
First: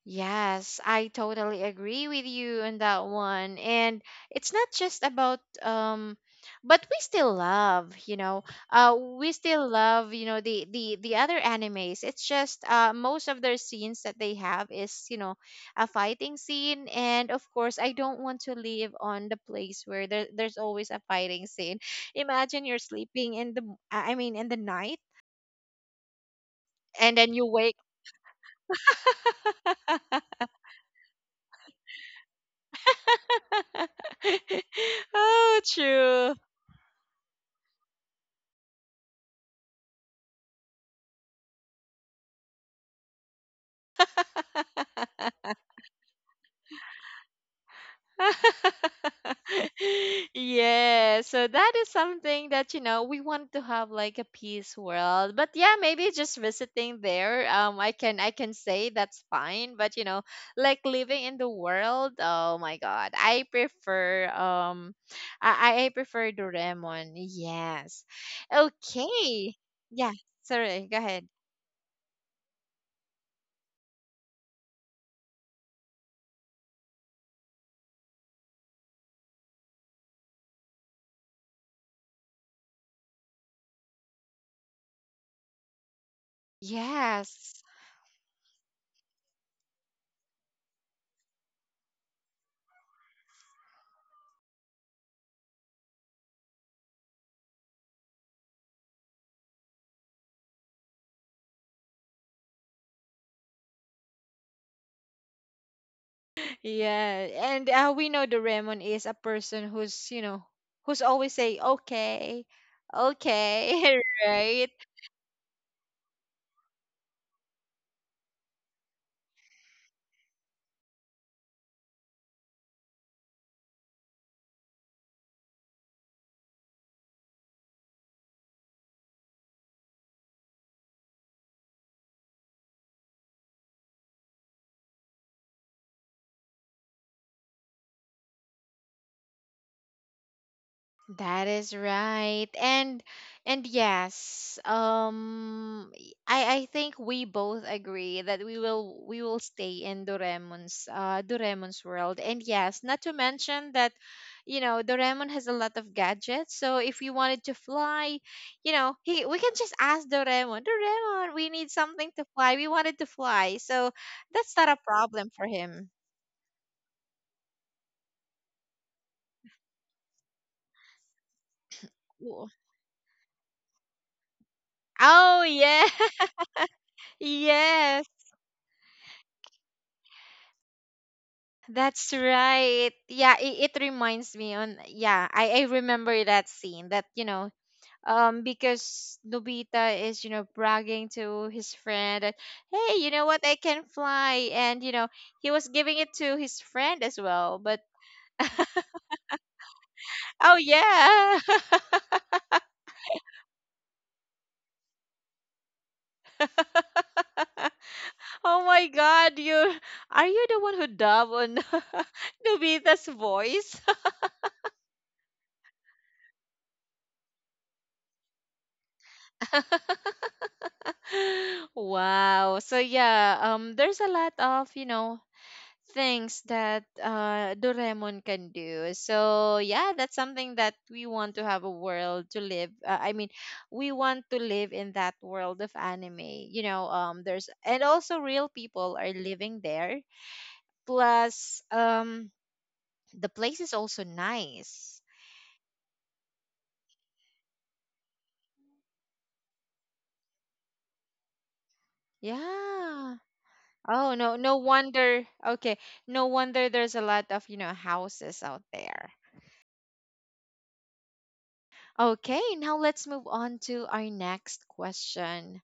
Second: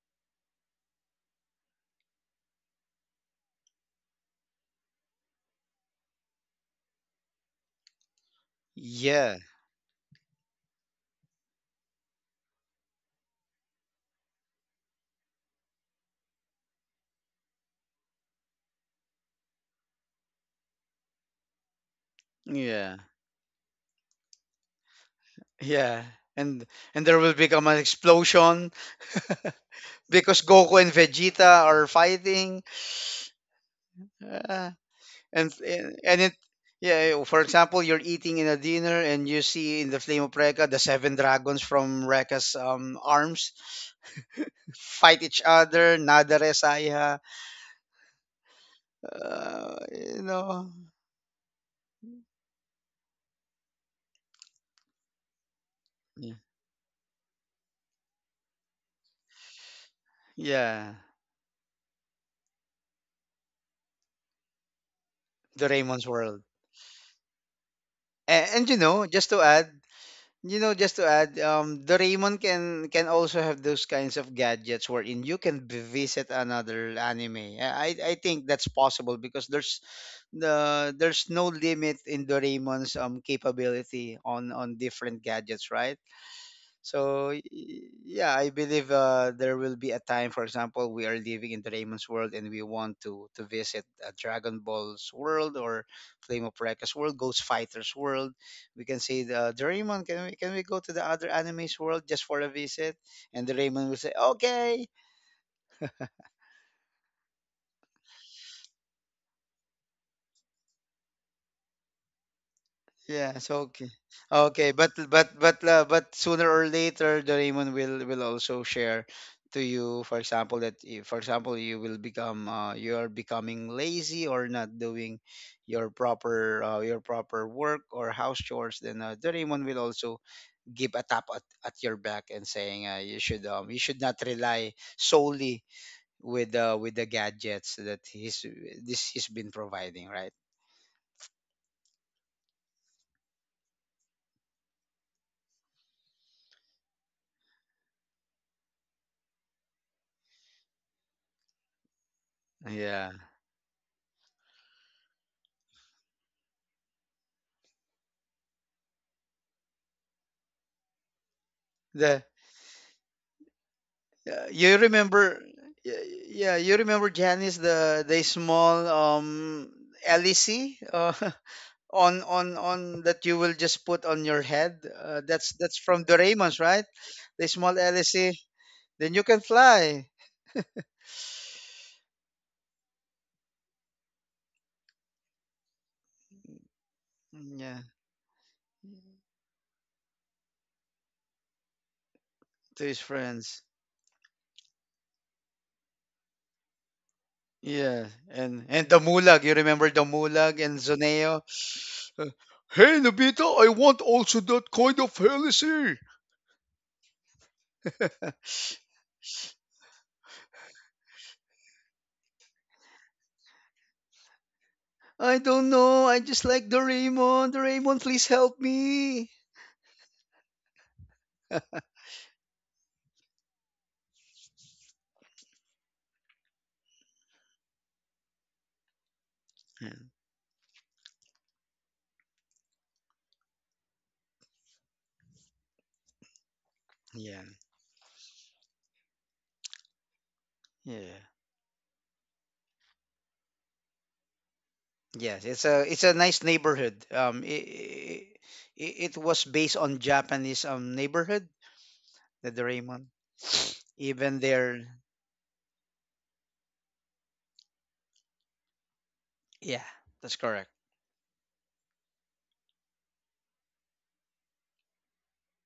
A: Yes, I totally agree with you on that one. And it's not just about but we still love, you know. We
B: Yeah,
A: still love, you know, the the other animes. It's just, most of their scenes that they have is, you know, a fighting scene, and of course I don't want to live on the place where there's always a fighting scene. Imagine you're
B: yeah,
A: sleeping in the I mean in the night,
B: yeah. And and
A: and
B: there
A: then
B: will
A: you
B: become
A: wake.
B: an explosion because Goku and Vegeta are fighting. and
A: Oh,
B: and
A: true.
B: it yeah, for example, you're eating in a dinner and you see in the flame of Rekka the seven dragons from Rekka's arms fight each other, Nadare Saya. You know,
A: Yeah, so that is something that, you know, we want to have like a peace world. But yeah, maybe
B: yeah,
A: just visiting there. I can, I can say that's fine. But you know, like
B: yeah,
A: living in the world. Oh my God, I prefer,
B: the
A: I
B: Raymond's
A: prefer
B: world.
A: Doraemon. Yes.
B: And you know, just to
A: Okay.
B: add.
A: Yeah.
B: You know,
A: Sorry.
B: just
A: Go
B: to
A: ahead.
B: add, the Raymond can also have those kinds of gadgets wherein you can visit another anime. I think that's possible because there's no limit in Doraemon's capability on different gadgets, right? So
A: Yes.
B: yeah, I believe there will be a time, for example, we are living in Doraemon's world and we want to visit Dragon Ball's world or Flame of Recca's world, Ghost Fighter's world. We can say, the, Doraemon, can we go to the other anime's world just for a visit? And Doraemon will say, okay.
A: Yeah, and we know the Doraemon is a person who's, you know, who's always say okay,
B: Yes, okay.
A: okay,
B: Okay,
A: right?
B: but but sooner or later the Raymond will also share to you, for example, that for example, you will become you are becoming lazy or not doing your proper work or house chores, then the Raymond will also give a tap at your back and saying, you should not rely solely with the gadgets that he's been providing, right?
A: That is right. And yes, I think we both agree that we will stay in Doraemon's, Doraemon's world. And yes, not
B: Yeah.
A: to mention that, you know, Doraemon has a lot of gadgets. So if we wanted to fly, you know, he we can just ask Doraemon, Doraemon, we need something
B: The
A: to fly. We wanted to fly. So
B: Yeah,
A: that's not
B: you
A: a
B: remember,
A: problem for him.
B: yeah, you remember, Janice, the small lec, uh, on on
A: Wo-
B: on that you will just put on your head,
A: Oh
B: that's
A: yeah.
B: from Doraemon's, right? The small lec,
A: Yes.
B: then you can fly.
A: That's right. Yeah, it reminds me on, yeah, I remember that scene that, you know,
B: Mm, yeah,
A: because Nobita is, you know, bragging to his friend that,
B: to his
A: hey, you know what,
B: friends.
A: I can fly, and you know, he was giving it to his friend as well. But
B: Yeah, and the mulag, you remember the mulag
A: oh
B: and Zoneo.
A: yeah.
B: Uh, hey, Nobita, I want also that kind of lec.
A: Oh my God, you, are you the one who dub on Nobita's voice?
B: I don't know. I just like Doraemon. Doraemon, please help me.
A: Wow. So yeah, there's a lot of, you know, things that, Doraemon can do. So
B: Yeah,
A: yeah, that's something that we want to have a world to live. I mean, we want to live in that world of anime. You know,
B: yeah,
A: there's, and also real people are living there.
B: yeah.
A: Plus, the place is also nice.
B: Yes, it's a nice neighborhood. It was based on Japanese neighborhood, the Doraemon.
A: Yeah. Oh no,
B: Even
A: no
B: there,
A: wonder. Okay, no wonder there's a lot of, you know, houses out there.
B: yeah, that's correct.
A: Okay, now let's move on to our next question.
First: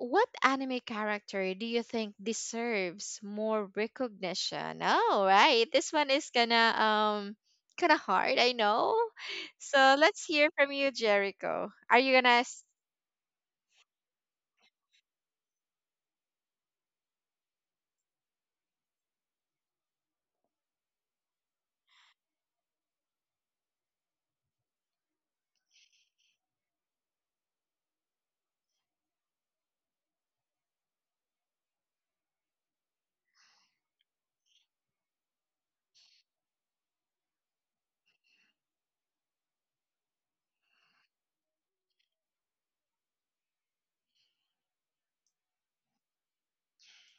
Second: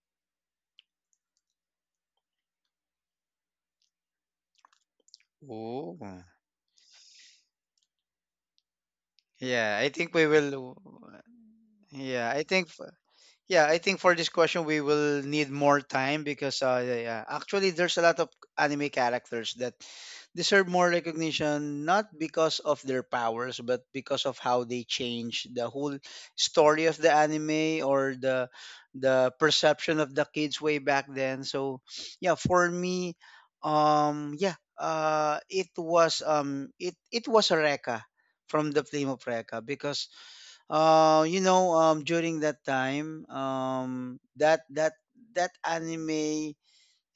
A: What anime character do you think deserves more recognition? Oh, right. This
B: Oh,
A: one is gonna kind of hard, I know.
B: yeah. I
A: So
B: think
A: let's
B: we
A: hear from
B: will.
A: you, Jericho. Are you
B: Yeah,
A: gonna
B: I
A: s-
B: think. Yeah, I think for this question we will need more time because yeah, yeah, actually there's a lot of anime characters that deserve more recognition, not because of their powers but because of how they change the whole story of the anime or the perception of the kids way back then. So yeah, for me, yeah, it was it was a Rekka from the Flame of Rekka, because you know, during that time, that anime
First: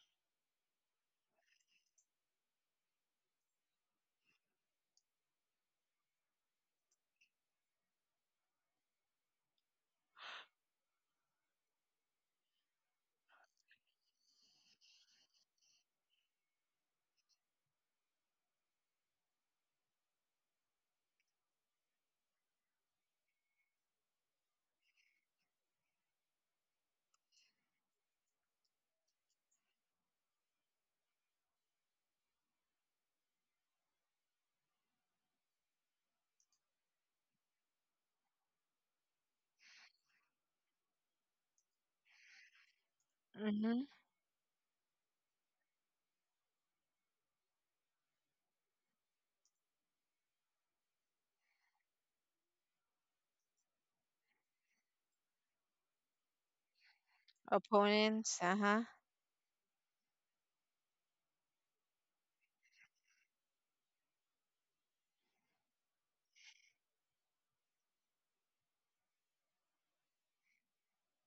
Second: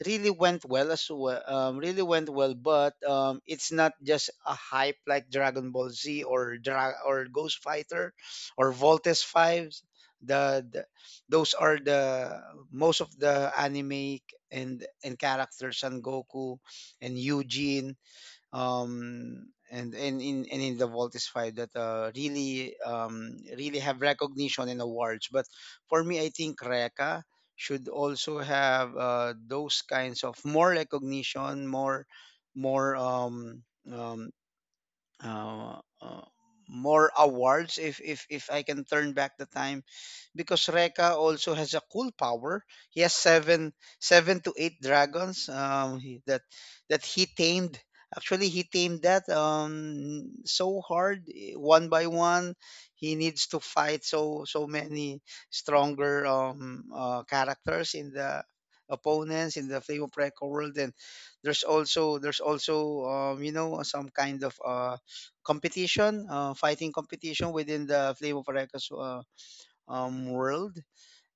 B: really went well as well. Really went well, but it's not just a hype like Dragon Ball Z or Ghost Fighter or Voltes Fives. The those are the most of the anime and characters, and Goku and Eugene, and in the Voltis Five, that really really have recognition and awards. But for me, I think Reka should also have those kinds of more recognition, more um, um, uh, uh, more awards, if I can turn back the time, because Reka also has a cool power. He has
A: Mhm.
B: seven to eight dragons, that that he tamed. Actually, he tamed that so hard, one by one. He needs to fight so many stronger characters in the
A: Opponents? Uh-huh.
B: opponents in the Flame of Reka world, and there's also you know, some kind of competition, fighting competition within the Flame of Areka's world.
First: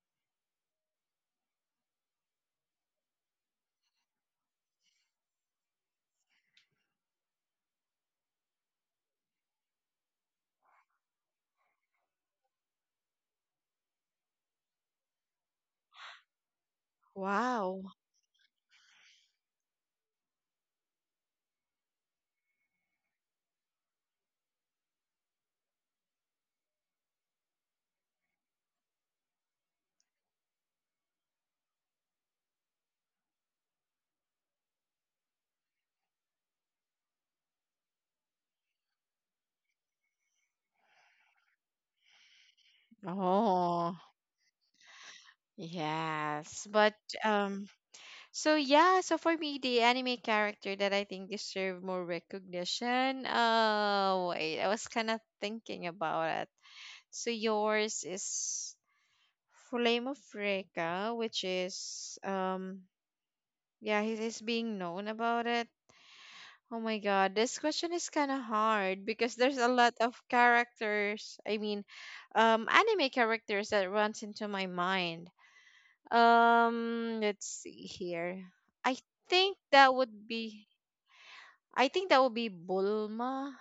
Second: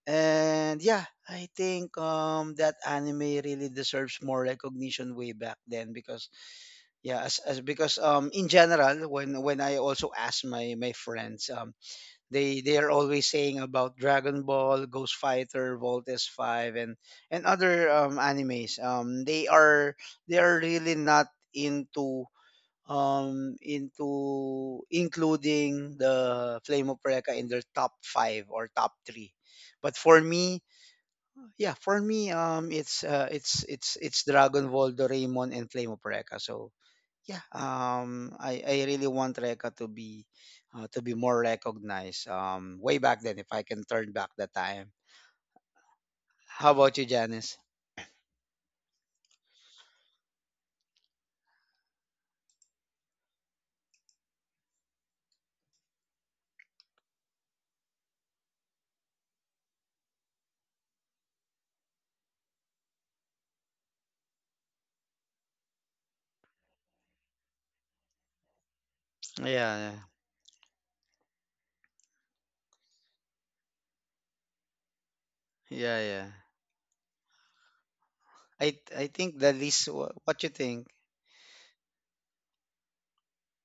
B: And yeah, I think that anime really deserves more recognition way back then, because yeah, as because in general, when I also ask my my friends, they are always saying about Dragon Ball, Ghost Fighter, Voltes Five, and other
A: Wow.
B: animes. They are really not into into including the Flame of Recca in their top five or top three. But for me, yeah, for me, it's Dragon Ball, Doraemon, and Flame of Recca. So yeah, I really want Recca to be more recognized. Way back then, if I can
A: Oh,
B: turn back the time.
A: yes.
B: How
A: But
B: about you, Janice?
A: um so yeah, so for me, the anime character that I think deserve more recognition. Oh wait, I was kind of thinking about it. So yours is Flame of Reka, which is yeah, he is being known about it. Oh my God, this question is kind of hard because there's a
B: Yeah,
A: lot of characters. I mean, anime characters that runs into my mind.
B: yeah, yeah, yeah.
A: Let's see here. I
B: I think the
A: think
B: least.
A: that would
B: What you
A: be
B: think?
A: I think that would be Bulma.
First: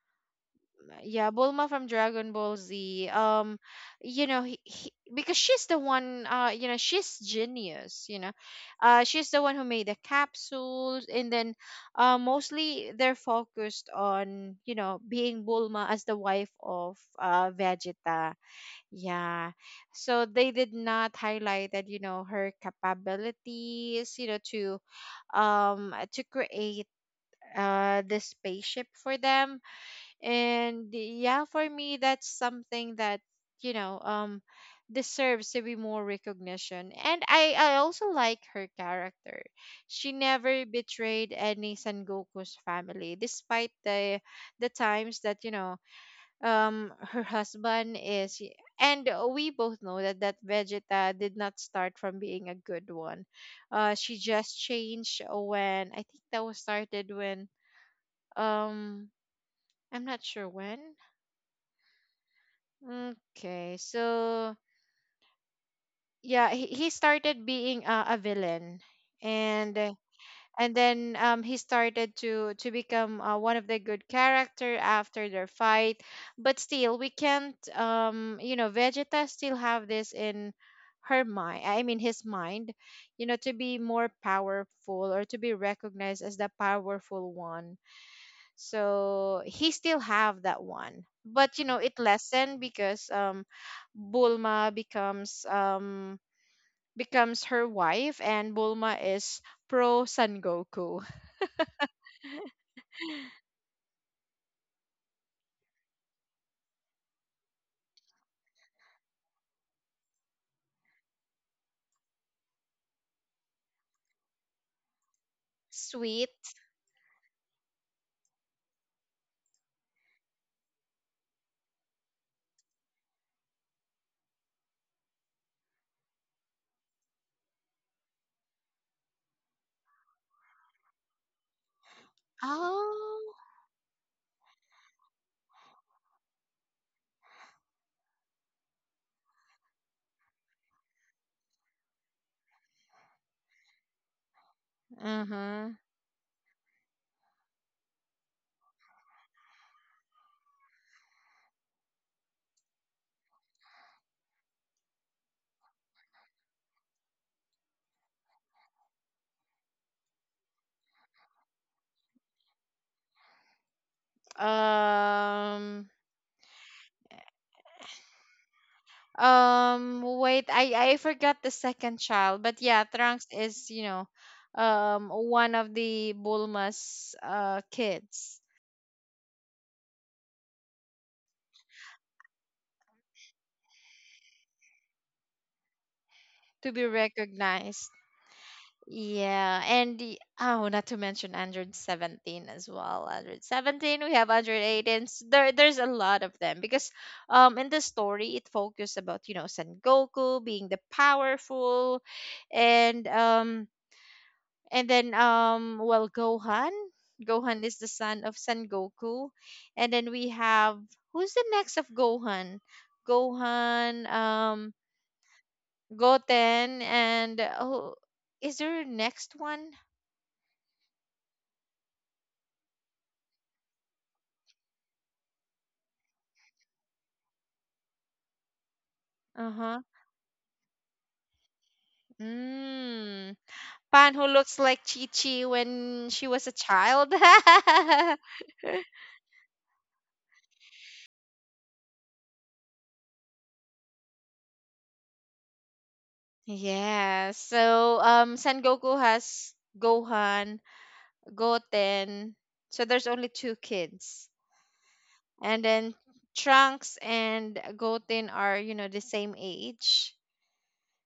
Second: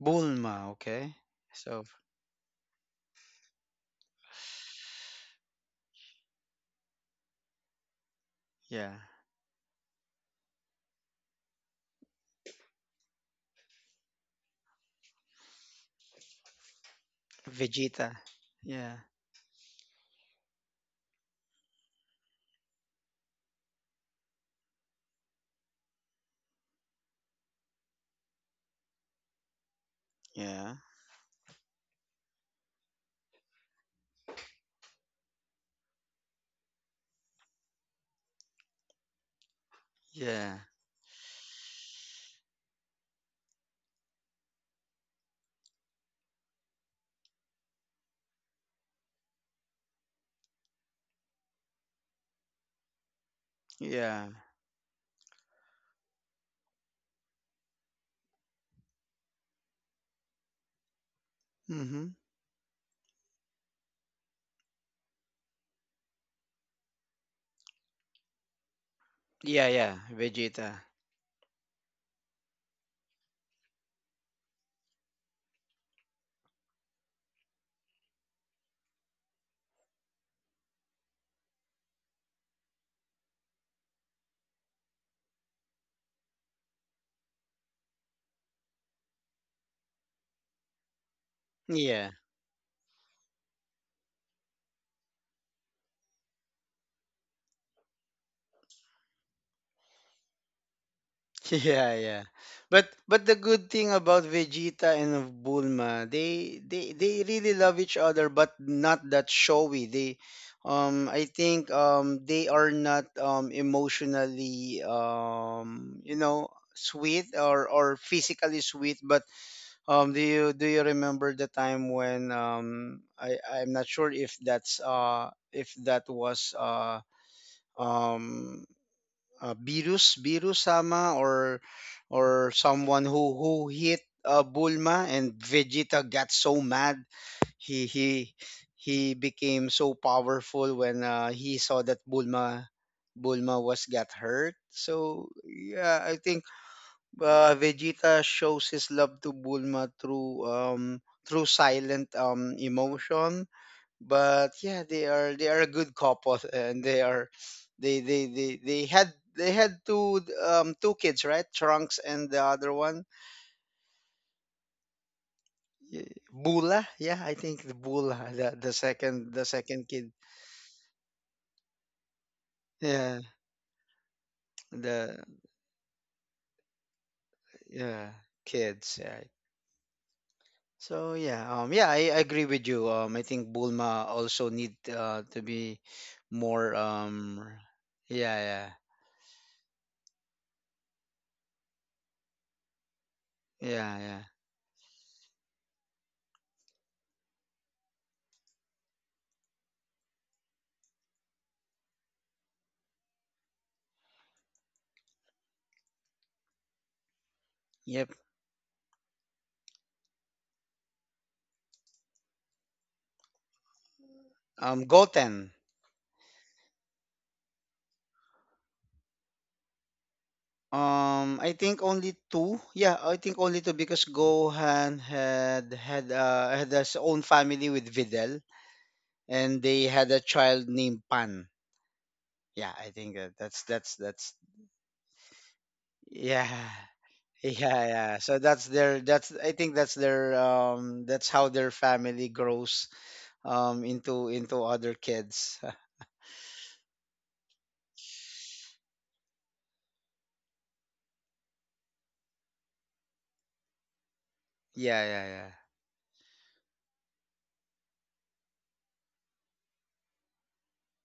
B: Bulma, okay.
A: Yeah, Bulma
B: So
A: from Dragon Ball Z. You know, because she's the one. You know, she's genius.
B: yeah.
A: She's the one who made the capsules, and then, mostly they're focused on being Bulma as the wife of
B: Vegeta.
A: Vegeta.
B: Yeah.
A: Yeah, so they did not highlight that you know her capabilities, to create the spaceship for them.
B: Yeah.
A: And yeah, for me that's something that you know um deserves to be more recognition. And I also like her character. She
B: Yeah.
A: never betrayed any Sangoku's family despite the times that her husband is. And we both know that Vegeta did not start from being a good one. She
B: Yeah.
A: just changed when, I think that was started when, um I'm not sure when.
B: Mm-hmm.
A: Okay, so yeah, he started being a villain.
B: Yeah,
A: and uh,
B: yeah.
A: and
B: Vegeta.
A: then he started to become one of the good character after their fight. But still we can't, Vegeta still have this in her mind, I mean his mind, you know, to be more powerful or to be recognized as the powerful one. So he still have that one. But you know, it
B: Yeah.
A: lessened because Bulma becomes becomes her wife, and Bulma is pro Sangoku.
B: Yeah, yeah. But the good thing about Vegeta and of Bulma, they really love each other, but not that showy. They I think they are not emotionally, you know,
A: Sweet.
B: sweet or physically sweet, but do you remember the time when I'm not sure if that's if that was um Beerus, sama, or someone
A: Oh.
B: who hit Bulma, and Vegeta got so mad. he he he became so powerful when he saw that Bulma was got hurt. So
A: Uh-huh.
B: yeah, I think Vegeta shows his love to Bulma through through silent emotion. But yeah, they are a good couple, and they are they had two two kids, right? Trunks and the other one,
A: Um
B: Y- Bula. Yeah, I think the Bula, the second
A: um
B: kid.
A: Wait, I forgot the second child, but yeah,
B: Yeah,
A: Trunks is, you know,
B: the
A: one of the Bulma's
B: yeah
A: kids
B: kids. Yeah. So yeah, yeah, I agree with you. I think Bulma also need to be
A: to
B: more.
A: be recognized.
B: Yeah, yeah,
A: Yeah, and not to mention 117 as well. 117,
B: yeah,
A: we
B: yeah.
A: have 118. There, there's a lot of them because, in the story, it focused about you know Son Goku being the powerful, and um, and then Gohan, Gohan is the
B: Yep.
A: son of Son Goku, and then we have, who's the next of Gohan, Gohan, um,
B: Goten.
A: Goten, and oh, is there a next one?
B: I think only two. Yeah, I think only two because Gohan had his own family with Videl,
A: Uh
B: and
A: huh.
B: they had a child named Pan. Yeah, I think
A: Mm, Pan, who
B: that's
A: looks like Chi-Chi when she was a
B: yeah.
A: child.
B: Yeah, yeah. So that's their that's I think that's their that's how their family grows into other kids.
A: Yeah, so Sengoku has Gohan, Goten. So there's only two kids.
B: Yeah, yeah, yeah.
A: And then Trunks and Goten are, you know, the same age.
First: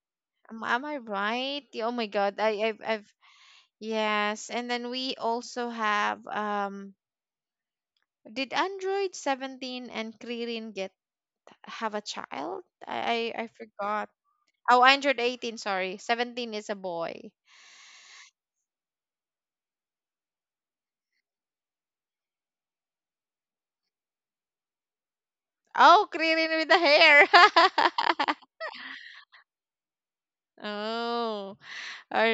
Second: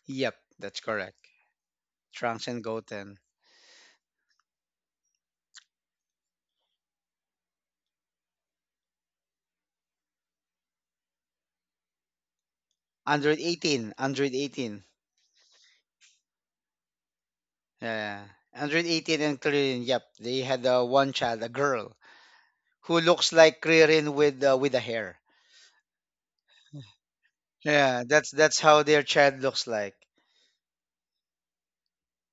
B: Yep,
A: Am,
B: that's
A: am I
B: correct.
A: right? Yeah. Oh my god.
B: Trunks
A: I
B: and
A: I've, I've
B: Goten.
A: yes, and then we also have did Android 17 and Krillin get have a child? I
B: 118,
A: forgot. Oh,
B: 118.
A: 118, sorry. 17 is a boy.
B: Yeah. 118 and Krillin, yep. They had one child, a girl, who looks like Krillin with a hair.
A: Oh, Krillin with the hair.
B: Yeah, that's how their child looks like.
A: Oh, all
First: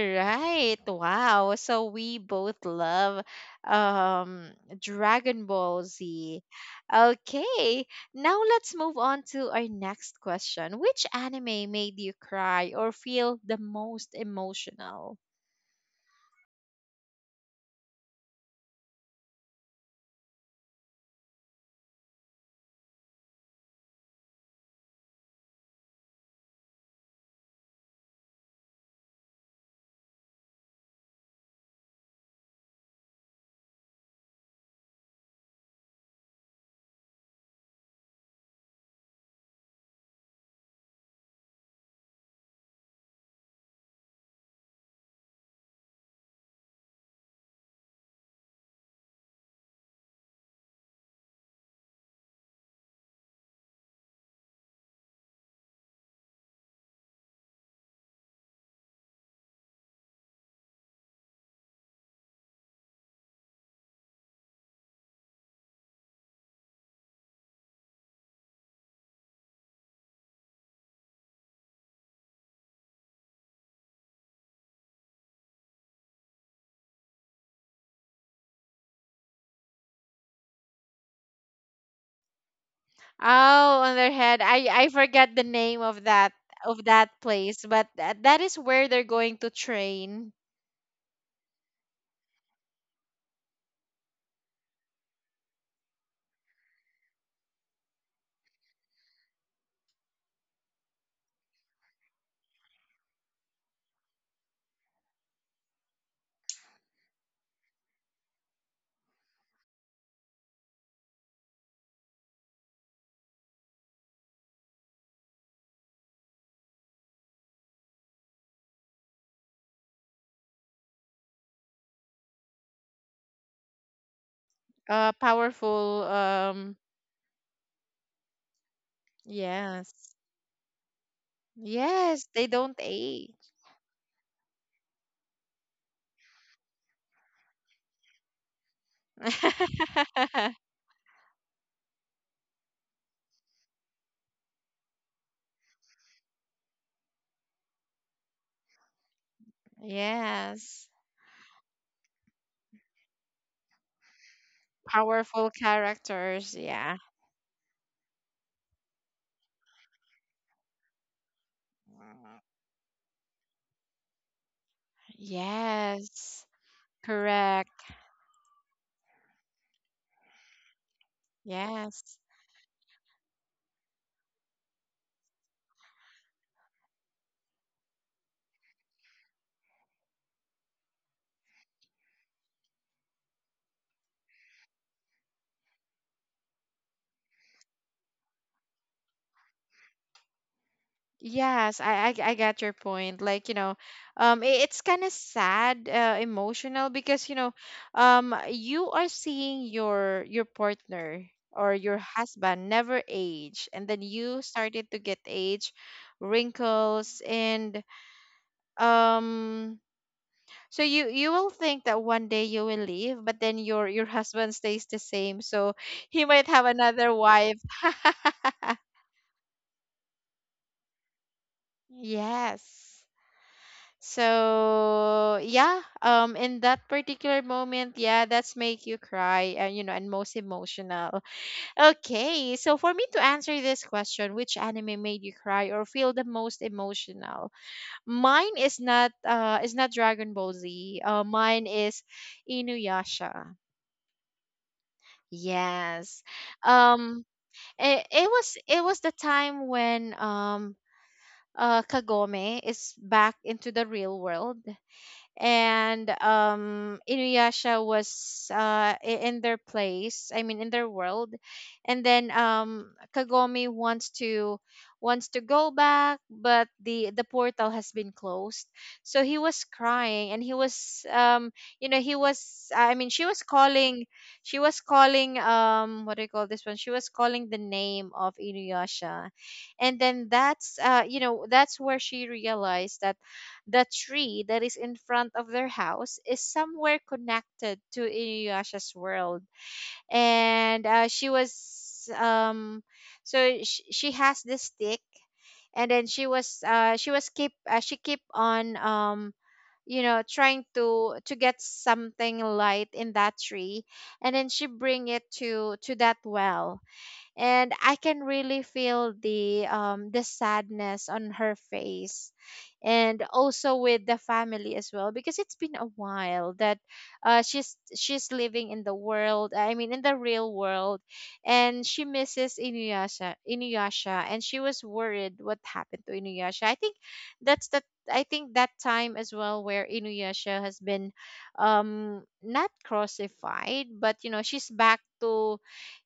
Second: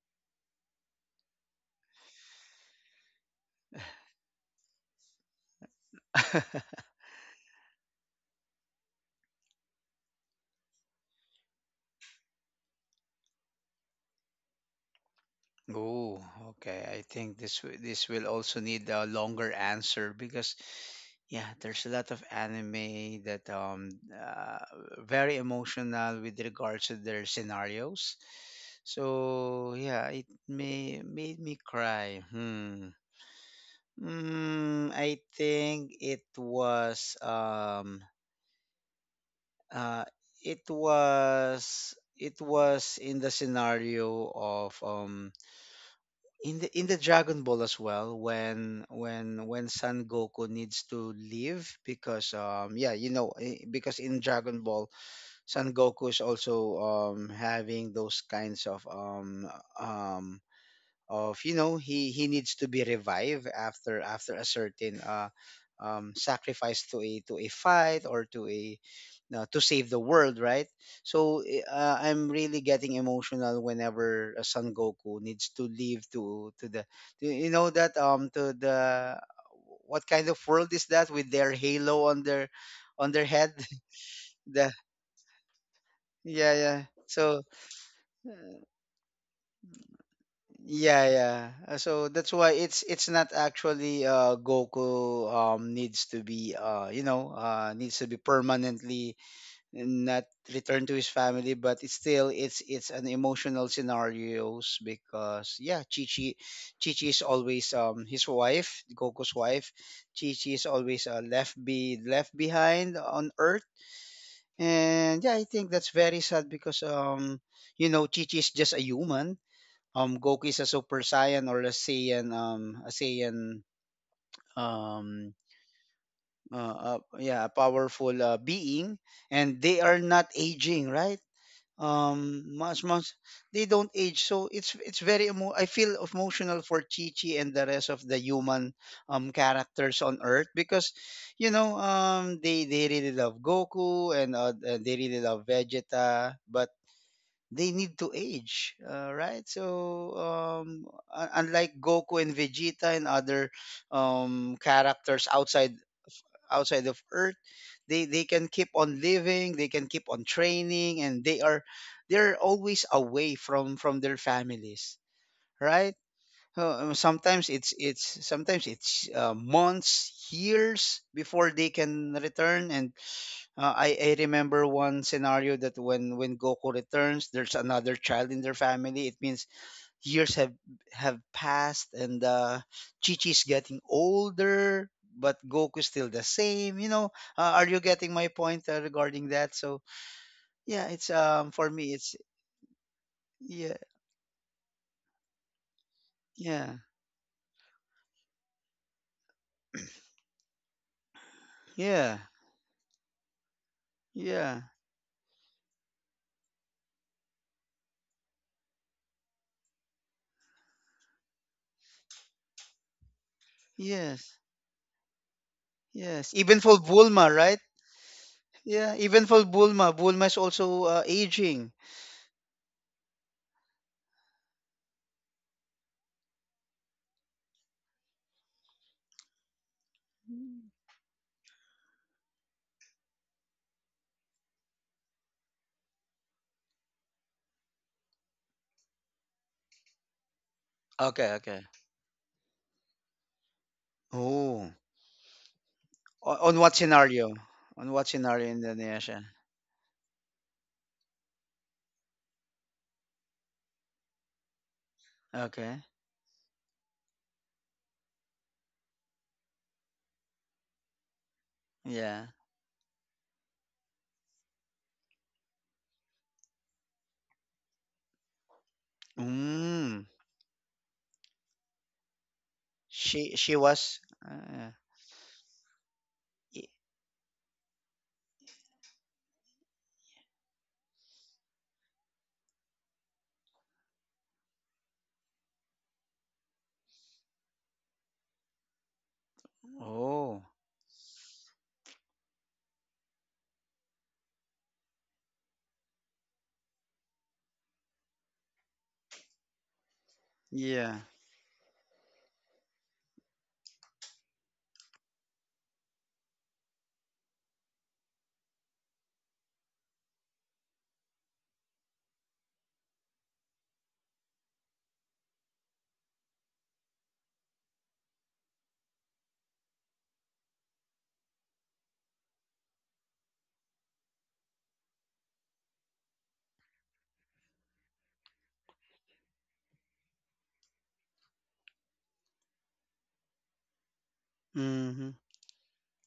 A: right. Wow. So we both love um Dragon Ball Z. Okay, now let's move on to our next question. Which anime made you cry or feel the most emotional?
B: Oh, okay. I think this this will also need a longer answer because yeah, there's a lot of anime that very emotional with regards to their scenarios. So yeah, it may made me cry. Hmm. Mm, I think it was uh it was it was in the scenario of in the Dragon Ball as well when when Son Goku needs to leave, because yeah, you know, because in Dragon Ball Son Goku is also having those kinds of um of, you know, he needs to be revived after after a certain sacrifice to a fight, or to a to save the world, right? So I'm really getting emotional whenever Son Goku needs to leave to the to, you know, that to the, what kind of world is that with their halo on their head?
A: Oh, on their head.
B: the
A: I forgot the name
B: yeah, yeah,
A: of that
B: so.
A: place, but that is where they're going to train.
B: Yeah, yeah. So that's why it's not actually Goku needs to be you know, needs to be permanently not returned to his family, but it's still it's an emotional scenarios, because yeah, Chi-Chi is always his wife, Goku's wife. Chi-Chi is always left behind on Earth. And yeah, I think that's very sad, because you know, Chi-Chi is just a human, Goku is a super saiyan or a saiyan, um
A: Powerful, um,
B: yeah, a powerful being, and they
A: yes.
B: are not aging, right?
A: Yes, they don't
B: Much much
A: age.
B: they don't age, so it's very I feel emotional for Chi Chi and the rest of the human characters on Earth, because you know, they really love Goku and they really love Vegeta, but they need to age, right? So
A: Yes.
B: unlike Goku and Vegeta and other characters
A: Powerful
B: outside
A: characters,
B: outside of
A: yeah.
B: Earth, they can keep on living, they can keep on training, and they're always away from their families, right?
A: Yes.
B: Sometimes
A: Correct.
B: it's sometimes it's months, years before they can
A: Yes.
B: return, and I remember one scenario that when Goku returns, there's another child in their family. It means years have passed, and Chi-Chi's getting older, but Goku's still the same. You know, are you getting my point regarding that? So yeah, it's for
A: Yes,
B: me,
A: I,
B: it's
A: I I get your point. Like, you
B: yeah,
A: know, I- it's kind of sad,
B: yeah,
A: emotional because, you know, you are seeing your partner or your
B: yeah,
A: husband never age, and then you
B: yeah,
A: started to get age, wrinkles, and um, so you will think that one day you will leave, but then your
B: yes,
A: husband stays the same, so he
B: yes.
A: might
B: Even
A: have
B: for
A: another
B: Bulma, right?
A: wife.
B: Yeah, even for Bulma, Bulma is also aging.
A: Yes. So yeah, in that particular moment, yeah, that's make you cry and you know, and most emotional. Okay, so for me to answer this question, which anime made you cry or feel the most emotional? Mine is not, is not Dragon Ball Z.
B: Okay, okay.
A: Mine is Inuyasha.
B: Oh.
A: Yes.
B: O- On what
A: Um,
B: scenario? On what
A: it
B: scenario
A: was,
B: in
A: it was the
B: Indonesia?
A: time when Kagome is back into the real world,
B: Okay.
A: and Inuyasha was in their place, I mean in their world, and
B: Yeah.
A: then Kagome wants to, wants to go back, but the portal has been closed. So he was
B: Mm.
A: crying and he was, he was, I mean she was
B: She was.
A: calling, she was calling, um, what do you call this
B: I-
A: one, she was calling the name of Inuyasha, and then that's, that's where she realized that the tree that is in front of their house is somewhere connected to Inuyasha's world.
B: oh.
A: And she was, so she has this stick, and then she keep on, trying
B: Yeah.
A: to get something light in that tree, and then she bring it to that well. And I can really feel the sadness on her face, and also with the family as well, because it's been a while that, she's living in the world, I mean in the real world, and she misses Inuyasha, and she was worried what happened to Inuyasha. I think that's the, I think that time as well where Inuyasha has been, not crucified, but you know, she's back
B: Mm-hmm.
A: to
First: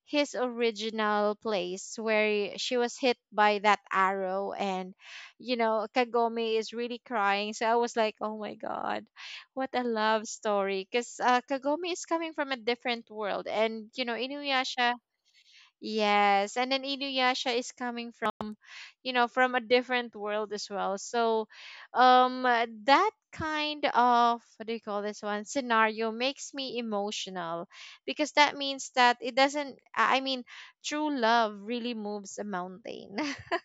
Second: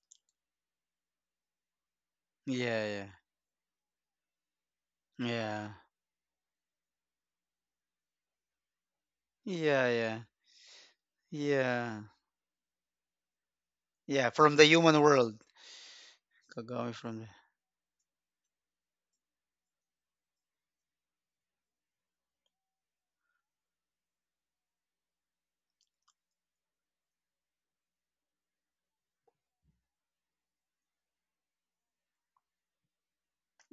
A: his original place where she
B: Yeah.
A: was
B: Yeah.
A: hit by that arrow. And you
B: Yeah.
A: know, Kagome is really crying, so I was like, oh my god, what
B: Yeah.
A: a
B: Yeah.
A: love story, because Kagome
B: Yeah.
A: is coming from a different world, and you know,
B: Yeah. From the
A: Inuyasha,
B: human world.
A: yes, and then
B: Kagami from the.
A: Inuyasha is coming from, you know, from a different world as well. So that kind of, what do you call this one, scenario makes me emotional, because that means that it doesn't I mean true love really moves a mountain.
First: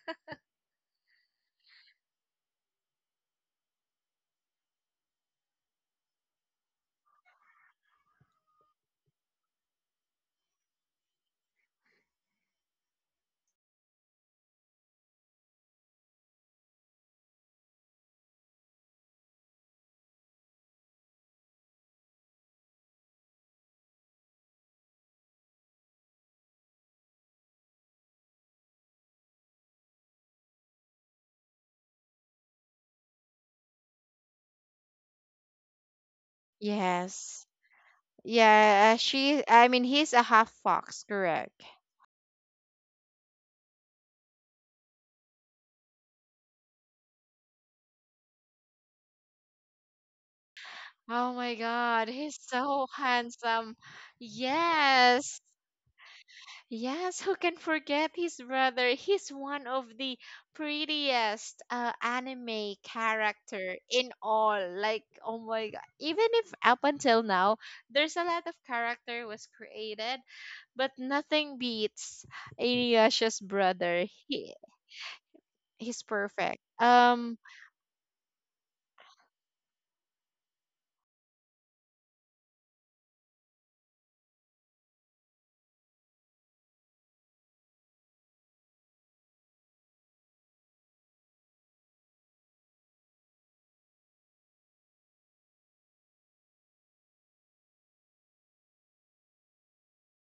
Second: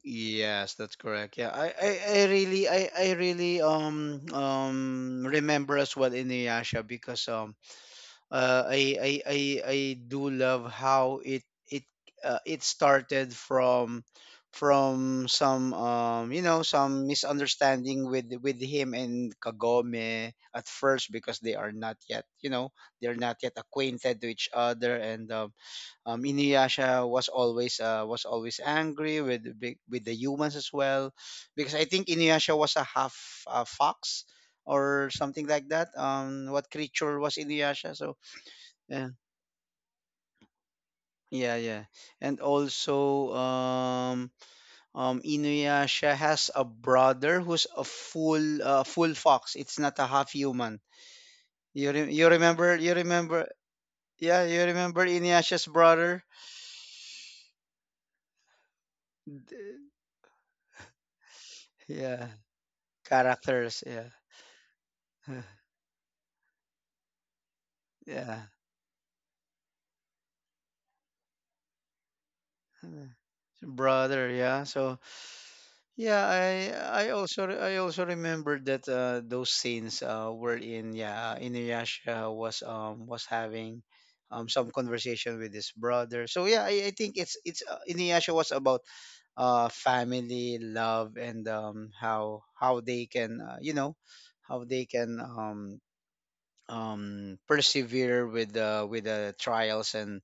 B: Yes, that's correct. Yeah, I really remember as well Inuyasha because. uh, I, I I I do love how it it started from some some misunderstanding with him and Kagome at first because they are not yet they're not yet acquainted to each other and Inuyasha was always was always angry with the with the humans as well, because I think Inuyasha was a half fox or something like that. What creature was
A: Yes,
B: Inuyasha? So
A: yeah,
B: yeah,
A: she I mean he's a half fox, correct.
B: yeah, yeah. And also, Inuyasha has a brother who's a full, full fox. It's not a half human.
A: Oh my God,
B: You
A: he's
B: remember?
A: so
B: You remember?
A: handsome.
B: Yeah, you remember
A: Yes.
B: Inuyasha's brother?
A: Yes, who can forget his brother? He's one of
B: D-
A: the prettiest
B: Yeah,
A: anime character
B: characters.
A: in
B: Yeah,
A: all. Like, oh my god. Even if up until now, there's a lot
B: yeah.
A: of character was created, but nothing beats Inuyasha's brother.
B: Brother, yeah. So
A: He's
B: yeah i
A: perfect.
B: I also I also remember that those scenes were in yeah Inuyasha was having some conversation with his brother. So I think it's Inuyasha was about family love. And how they can how they can persevere with the trials and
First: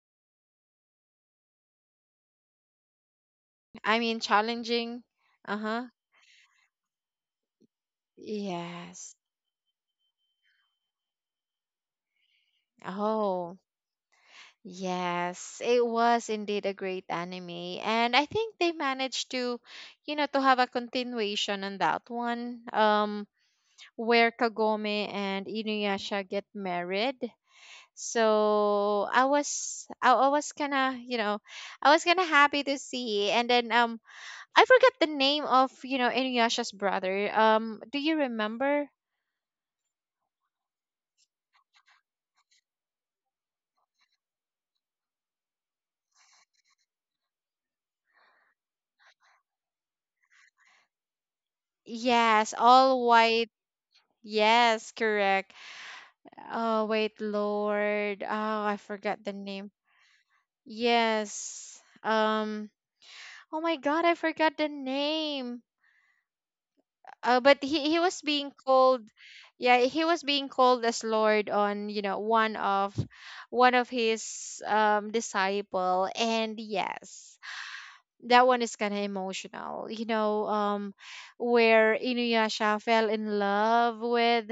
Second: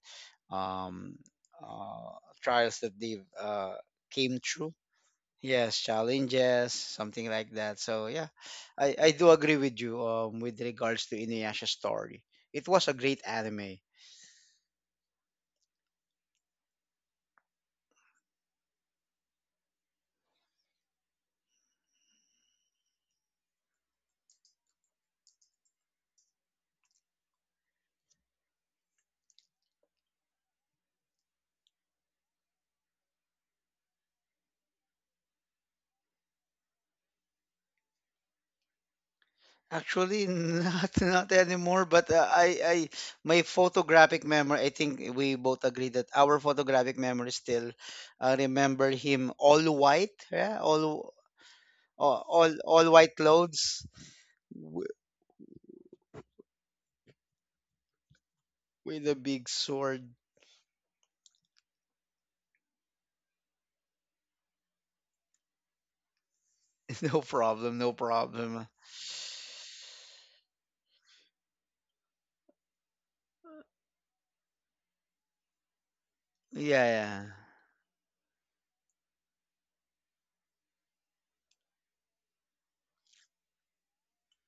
B: um, trials that they've
A: I mean
B: came through.
A: challenging.
B: Yes,
A: Uh-huh.
B: challenges, something like that. So yeah, I
A: Yes.
B: do agree with you with regards to Inuyasha story. It was a great
A: Oh.
B: anime.
A: Yes, it was indeed a great anime. And I think they managed to, you know, to have a continuation on that one, where Kagome and Inuyasha get married. So I was, I was kinda, you know, I was kinda happy to see. And then I forgot the name of, you know, Inuyasha's brother. Do you remember?
B: Actually, not not anymore. But I my photographic memory. I think we both agree that our photographic memory still remember him all white, yeah,
A: Yes,
B: all
A: all
B: white
A: white.
B: clothes w-
A: Yes, correct. Oh, wait, Lord. Oh, I
B: with a
A: forgot the
B: big
A: name.
B: sword.
A: Yes. Oh my God, I forgot the name.
B: No
A: But
B: problem, no
A: he was being
B: problem.
A: called, yeah, he was being called as Lord on, you know, one of his disciple. And
B: Yeah, yeah.
A: yes, that one is kind of emotional. You know, where Inuyasha fell in love with,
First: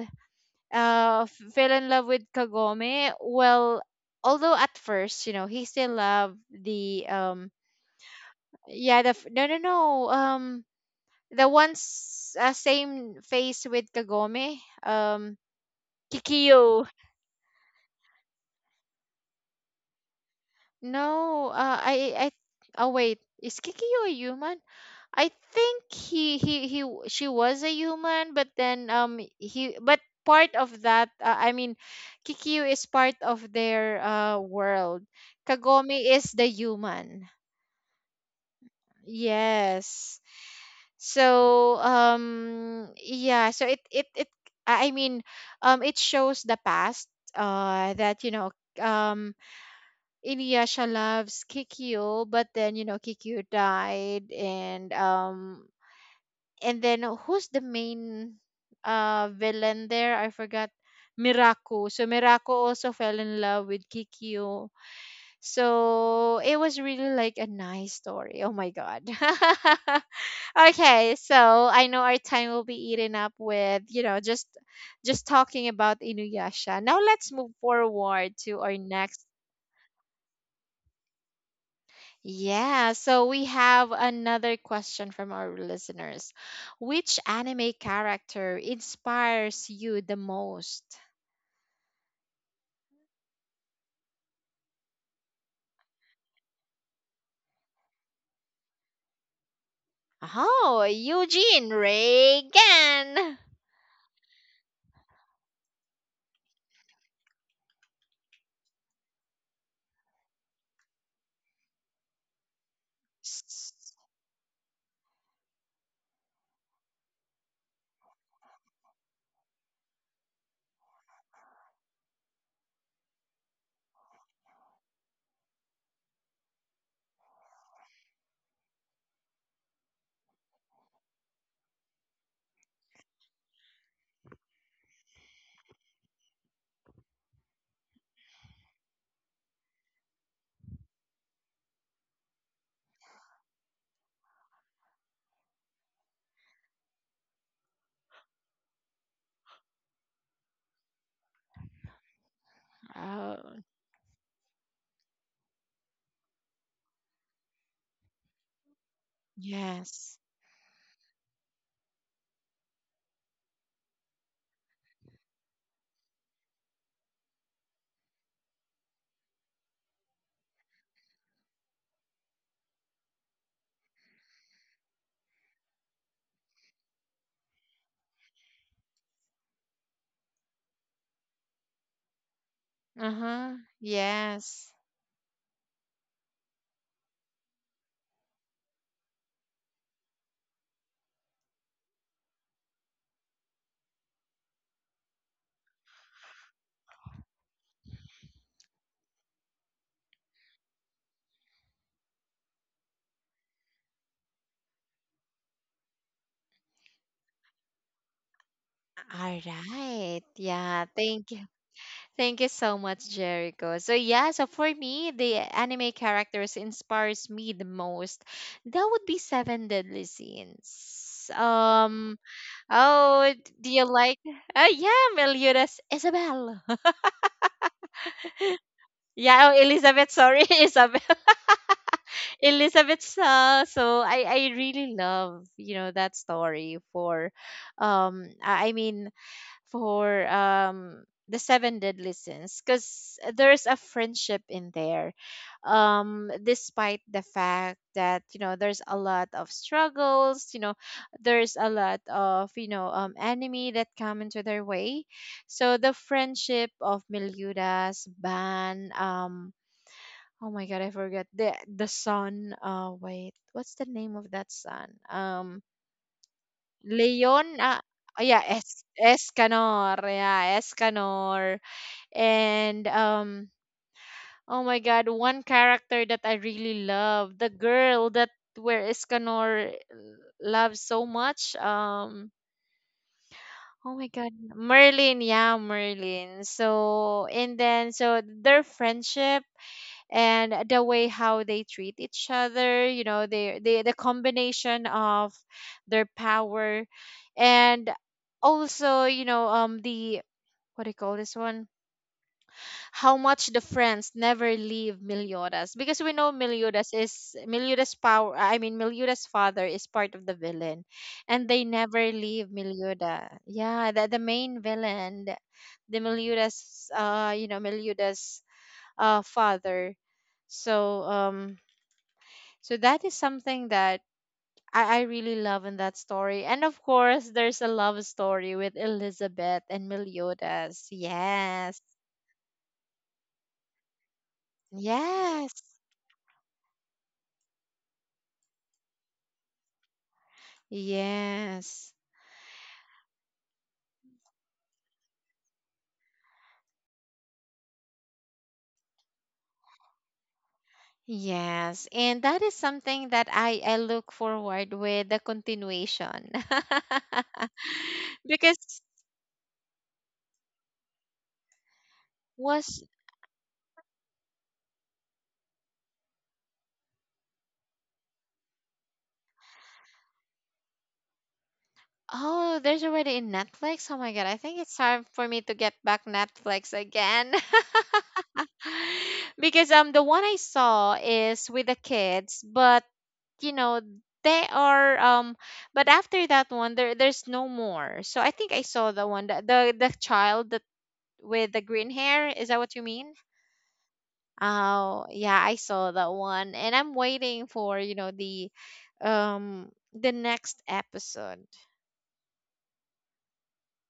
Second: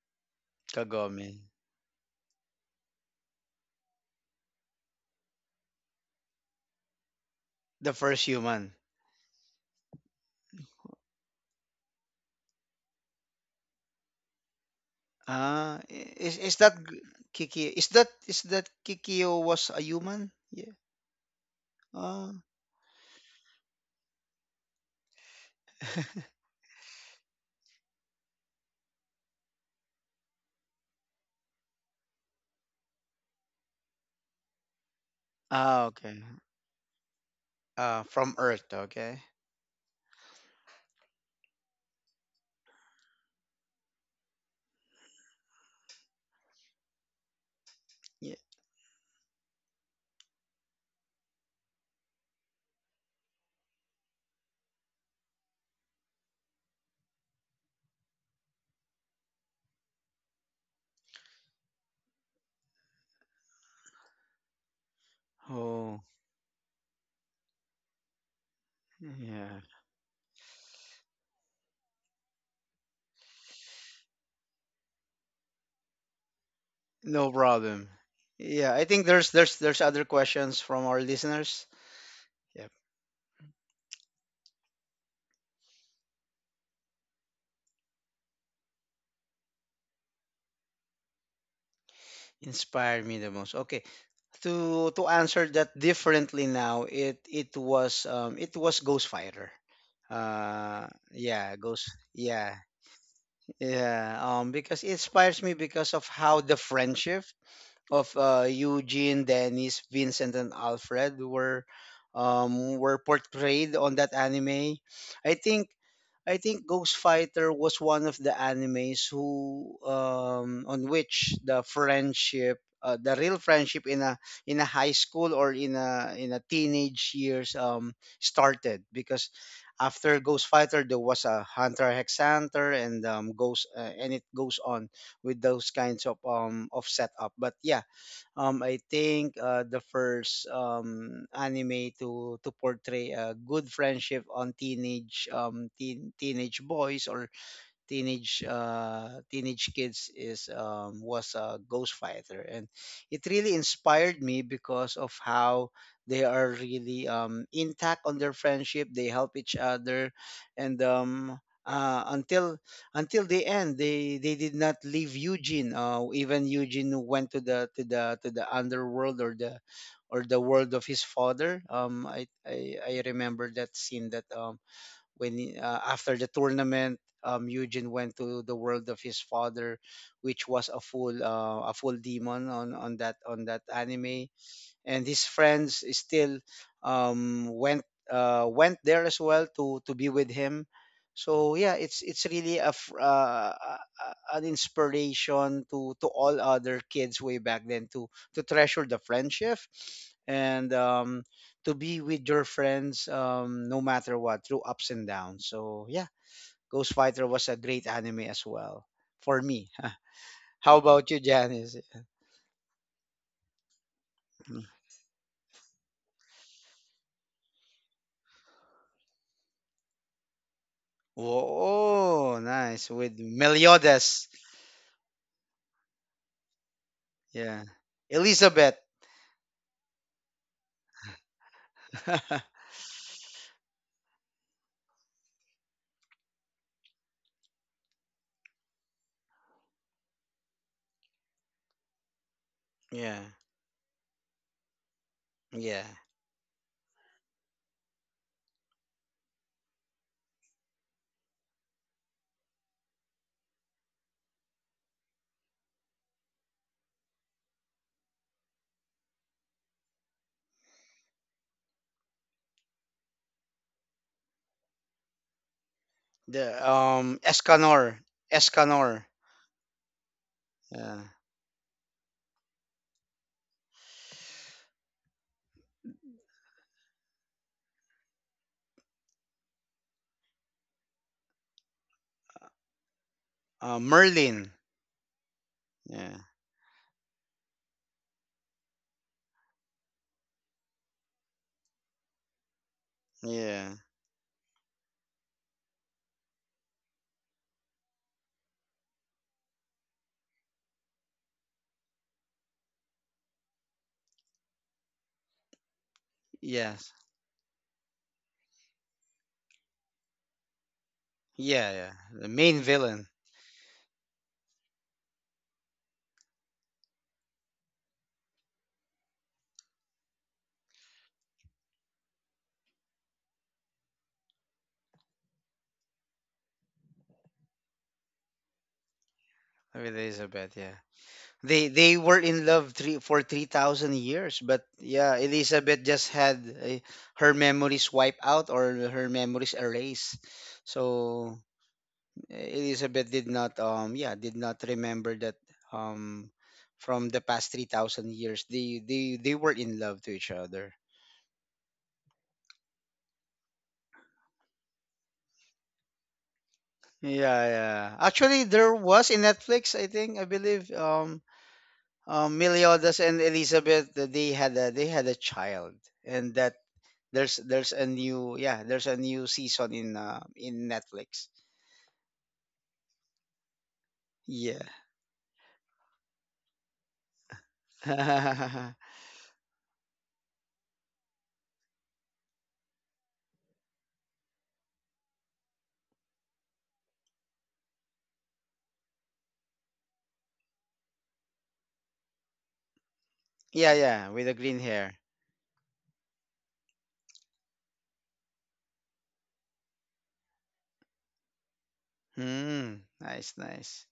B: Kagome,
A: fell in love with Kagome. Well, although at first, you know, he still loved the,
B: the first human.
A: yeah, no, no, no, the one's, same face with Kagome, um,
B: Ah, i- is is that
A: Kikyo.
B: g- Kiki? Is that Kikyo was a human? Yeah.
A: No,
B: Ah.
A: oh wait, is Kikyo a human? I think she was a human, but then, but part of that, I mean, Kikyo is part of their, world.
B: Ah,
A: Kagome
B: okay.
A: is the human.
B: From Earth, okay.
A: Yes. So, yeah, I mean, it shows the past, that, you
B: Yeah.
A: know, um, Inuyasha loves Kikyo, but then you know Kikyo died, and then who's the main villain there? I forgot. Miraku. So Miraku also fell in love with Kikyo.
B: Oh,
A: So it was really like a nice story. Oh my god.
B: yeah.
A: Okay, so I know our time will be eaten up with, you know, just talking about Inuyasha. Now
B: No
A: let's move
B: problem.
A: forward to
B: Yeah,
A: our
B: I think
A: next.
B: there's other questions from our listeners. Yep.
A: Yeah, so we have another question from our listeners. Which anime character inspires you the most?
B: Inspired me the most. Okay. To answer that differently now, it was ghost fighter
A: Oh,
B: uh yeah
A: Eugene
B: ghost yeah
A: Reagan.
B: yeah because it inspires me because of how the friendship of Eugene, Dennis, Vincent, and Alfred were were portrayed
A: S-
B: on that anime. I think I think Ghost Fighter was one of the animes who on which the friendship, the real friendship in a high school or in a teenage years, started because after Ghost Fighter there was a Hunter Hex Hunter and goes and it goes on with those kinds of setup. But yeah, I think the first anime to portray a good friendship on teenage teenage boys or teenage teenage kids is was a ghost fighter, and it really
A: Oh,
B: inspired me because of how they are really intact on their friendship. They help each other
A: yes.
B: and uh, until until the end they did not leave Eugene even Eugene went to the to the underworld or the world of his father. I remember that scene that when after the tournament, Eugene went to the world of his father, which was a full demon on
A: Uh-huh.
B: that anime
A: Yes.
B: and his friends still went went there as well to be with him. So yeah, it's really a an inspiration to all other kids way back then to treasure the friendship and to be with your friends, no matter what through ups and downs. So yeah, Ghost Fighter was a great anime as well
A: All
B: for me.
A: right.
B: How
A: Yeah,
B: about you,
A: thank,
B: Janice?
A: thank you so much, Jericho. So yeah, so for me, the anime characters inspires me the most. That would be Seven Deadly Sins.
B: Oh, nice. With
A: Oh, do you like?
B: Meliodas.
A: Yeah, Meliodas, Isabel.
B: Yeah. Elizabeth.
A: Yeah, oh, Elizabeth. Sorry, Isabel. Elizabeth's. So I really love, you know, that story for, um, I I mean for the seven deadly sins, because
B: yeah.
A: there's a friendship in there,
B: Yeah.
A: despite the fact that, you know, there's a lot of struggles, you know, there's a lot of, enemy that come into their way. So the friendship of Meliudas, Ban, oh my god, I forget the son, wait, what's the name of that son,
B: The
A: Leon, ah,
B: Escanor.
A: oh yeah, Es
B: Escanor.
A: Escanor, yeah,
B: Yeah.
A: Escanor, and oh my God, one character that I really love, the girl that, where Escanor, loves so much, oh my God,
B: Merlin.
A: Merlin, yeah,
B: Yeah.
A: Merlin. So and then, so their friendship and the way how they treat each other, you know, they,
B: Yeah.
A: they the combination of their power, and also, you know, the, what do you call this one, how much the friends never leave Meliodas, because we know
B: Yes.
A: Meliodas is Meliodas power, Meliodas father is part of the villain and they
B: Yeah, yeah.
A: never
B: The
A: leave
B: main villain
A: Meliodas. Yeah, the main villain, the Meliodas, you know, Meliodas father. so um so that is something that I really love in that story. And of course, there's a love story with Elizabeth
B: of
A: and
B: Elizabeth, yeah.
A: Meliodas. Yes.
B: They were in love three for 3000 years, but yeah,
A: Yes.
B: Elizabeth just had her memories wiped out or her memories erased. So
A: Yes.
B: Elizabeth did not yeah did not remember that um from the past 3000 years they they were in love to each other.
A: Yes. And that is something that I look forward with the continuation,
B: Yeah, yeah, actually
A: because
B: there was in Netflix, I think, I believe
A: was
B: Meliodas and Elizabeth, that they had a child, and that there's a new yeah there's a new season in in Netflix.
A: oh, there's already in Netflix. Oh my god, I
B: Yeah.
A: think it's time for me to get back Netflix again.
B: Yeah.
A: Because the one I saw is with the kids, but you know, they are but after that one there there's no more. So I think I saw the one, that the child that, with the green hair, is that what you mean?
B: Yeah with the green hair.
A: Oh, yeah, I saw that one and I'm waiting for, you know, the next episode.
B: Hmm. Nice, nice.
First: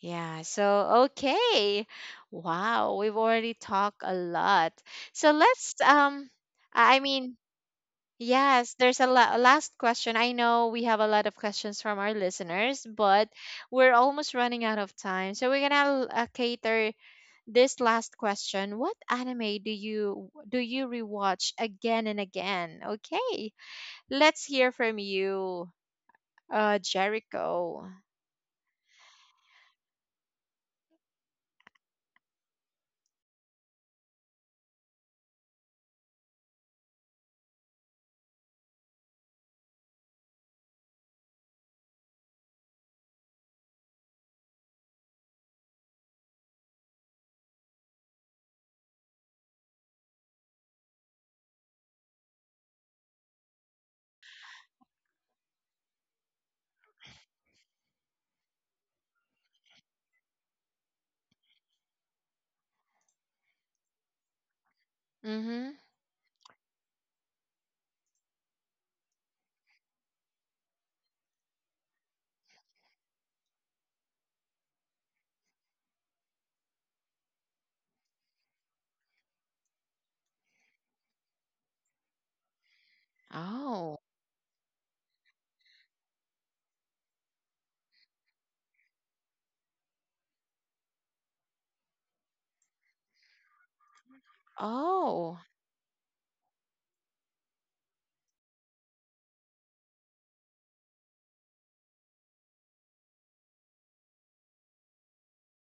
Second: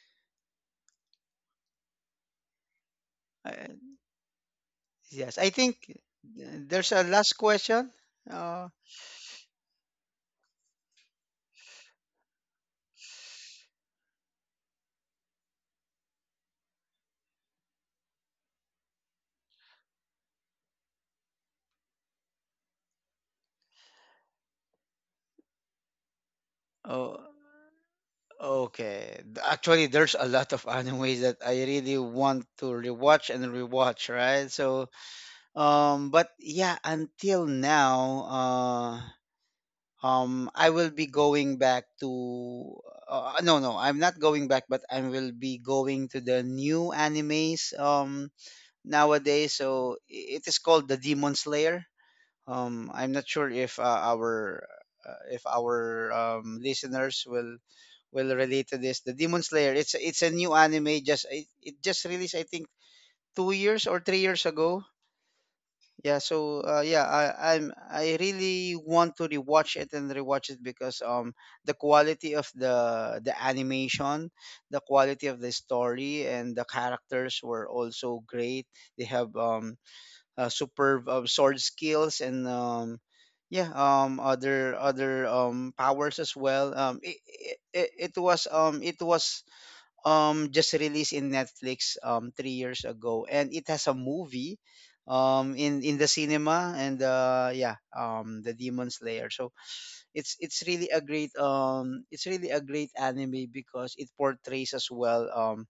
A: Yeah, so okay. Wow, we've already
B: I,
A: talked a lot. So
B: Yes, I
A: let's
B: think
A: um
B: there's
A: I I
B: a last
A: mean
B: question. Uh,
A: yes, there's a last question. I know we have a lot of questions from our listeners, but we're almost running out of time. So we're gonna cater this last question. What anime do you rewatch again and again? Okay, let's hear from you,
B: oh,
A: Jericho.
B: okay. Actually, there's a lot of animes that I really want to rewatch and rewatch, right? So, but yeah, until now, I will be going back to. No, no, I'm not going back, but I will be going to the new animes nowadays. So it is called the Demon Slayer. Um, I'm not sure if our if our listeners will relate to this. The Demon Slayer, it's a new anime, just it just released, I think, 2 years or 3 years ago.
A: Mm-hmm.
B: Yeah, so I really want to rewatch it and rewatch it because the quality of the animation, the quality of the story and the characters were also great. They have superb sword skills and yeah
A: Oh,
B: other other powers as well. It, it, it was just released in Netflix 3 years ago, and it has a movie
A: oh,
B: in the cinema, and the Demon Slayer. So it's really a great it's really a great anime because it portrays as well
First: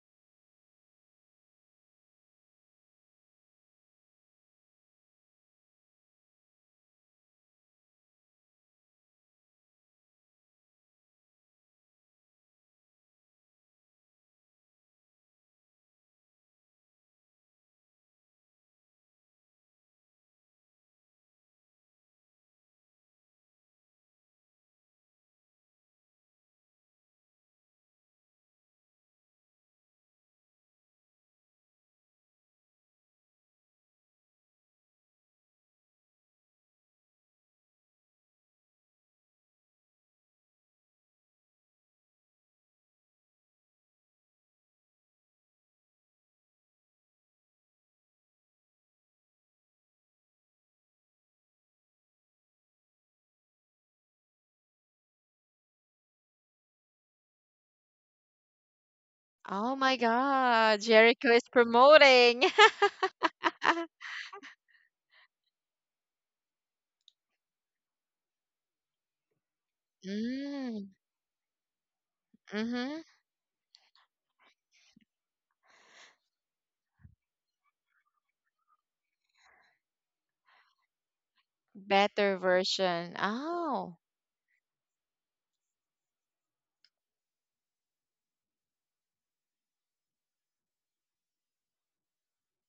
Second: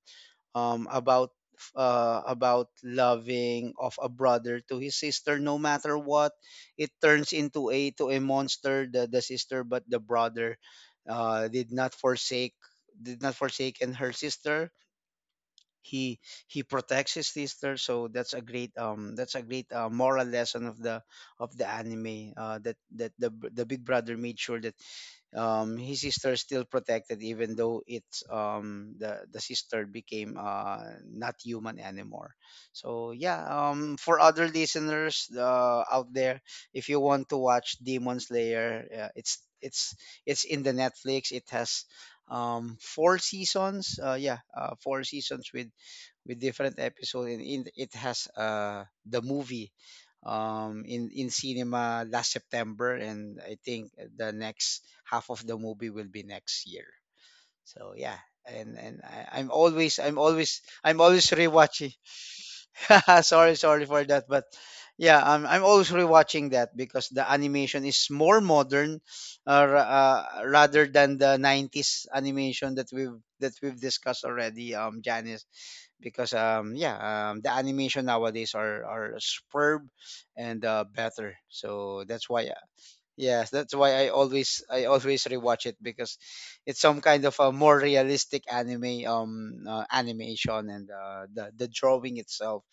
B: um, about about loving of a brother to his sister, no matter what. It turns into a to a monster the sister, but the brother did not forsake, did not forsake and her sister. he he protects his sister. So that's a great moral lesson of the anime, that that the the big brother made sure that his sister is still protected even though it's the sister became not human anymore. So yeah, for other listeners out there, if you want to watch Demon Slayer, it's in the Netflix. It has four seasons four seasons with different episodes, and it has the movie in cinema last September, and I think the next half of the movie will be next year. So yeah. And I, I'm
A: oh
B: always
A: my
B: I'm always
A: God!
B: I'm always
A: Jericho is
B: rewatching.
A: promoting.
B: Sorry, sorry for that. But yeah, I'm always rewatching that because the animation is more modern rather
A: Mm,
B: than the 90s animation
A: mm-hmm.
B: that we've discussed already, Janice. Because yeah the animation nowadays are superb and better. So that's
A: Better
B: why
A: version.
B: yes that's why
A: Oh.
B: I always rewatch it because it's some kind of a more realistic anime animation, and the drawing itself,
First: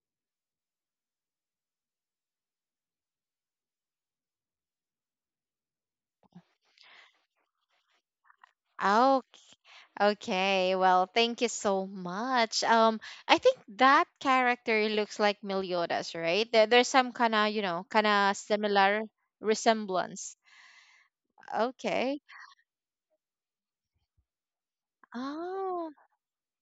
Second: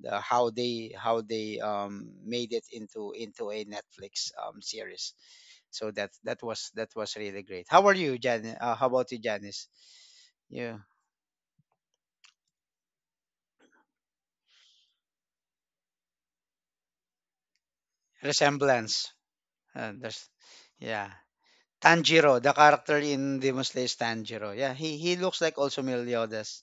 B: the how they made it into a Netflix series. So that that was really great. How are you, jan how about you,
A: Oh,
B: Janice?
A: okay.
B: Yeah.
A: Well, thank you so much. I think that character looks like Meliodas, right? There's some kind of, you know, kind of similar
B: Resemblance. There's
A: resemblance.
B: yeah.
A: Okay.
B: Tanjiro, the character in Demon Slayer is Tanjiro. Yeah, he looks like also
A: Oh,
B: Meliodas.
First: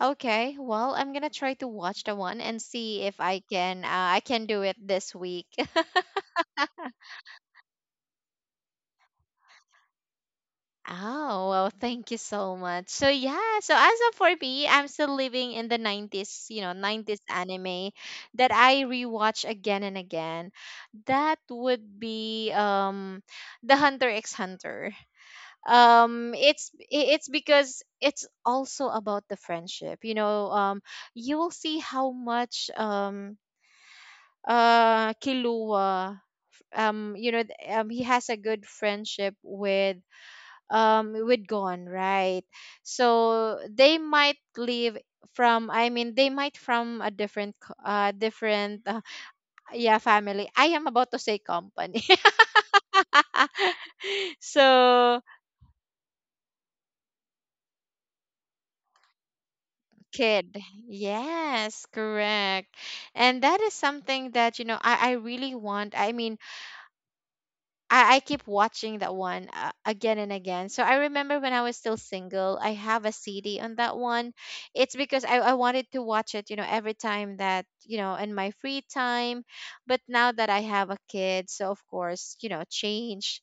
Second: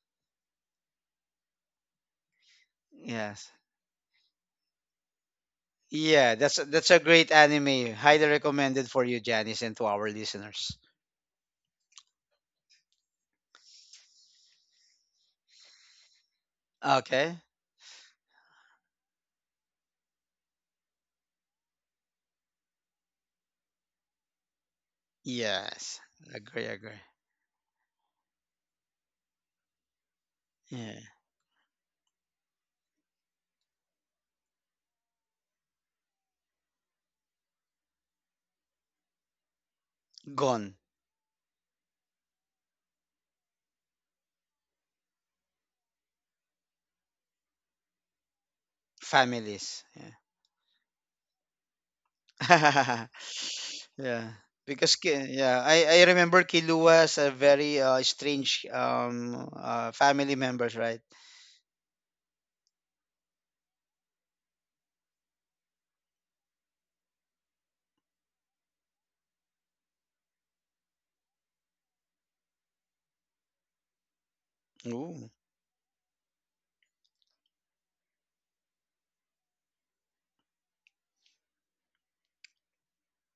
A: okay. Well, I'm gonna try to watch the one and see if I
B: Yes.
A: can, I can do it this week.
B: Yeah, that's a great anime. Highly recommended for you, Janice, and to our listeners.
A: Oh, well, thank you so much. So yeah, so as of for me, I'm still living in the 90s, you know, 90s
B: Okay.
A: anime that I rewatch again and again. That would be The Hunter x Hunter.
B: Yes.
A: Um,
B: Agree, agree.
A: it's because it's also about the friendship. You know,
B: Yeah.
A: you will see how much Killua, you know, he has a good friendship with,
B: Gone.
A: with gone right? So they might live from, I mean, they might from a different,
B: Families.
A: yeah, family. I am about to say company.
B: Yeah. yeah. Because
A: So
B: yeah, I remember Kilua as a very strange family
A: kid,
B: members, right?
A: yes, correct. And that is something that, you know, I really want, I mean, I keep watching that one, again and again. So I remember when I was still single, I have a CD on that one. It's because
B: Ooh.
A: I wanted to watch it, you know, every time that, you know, in my free time. But now that I have a kid, so of course, you know, change.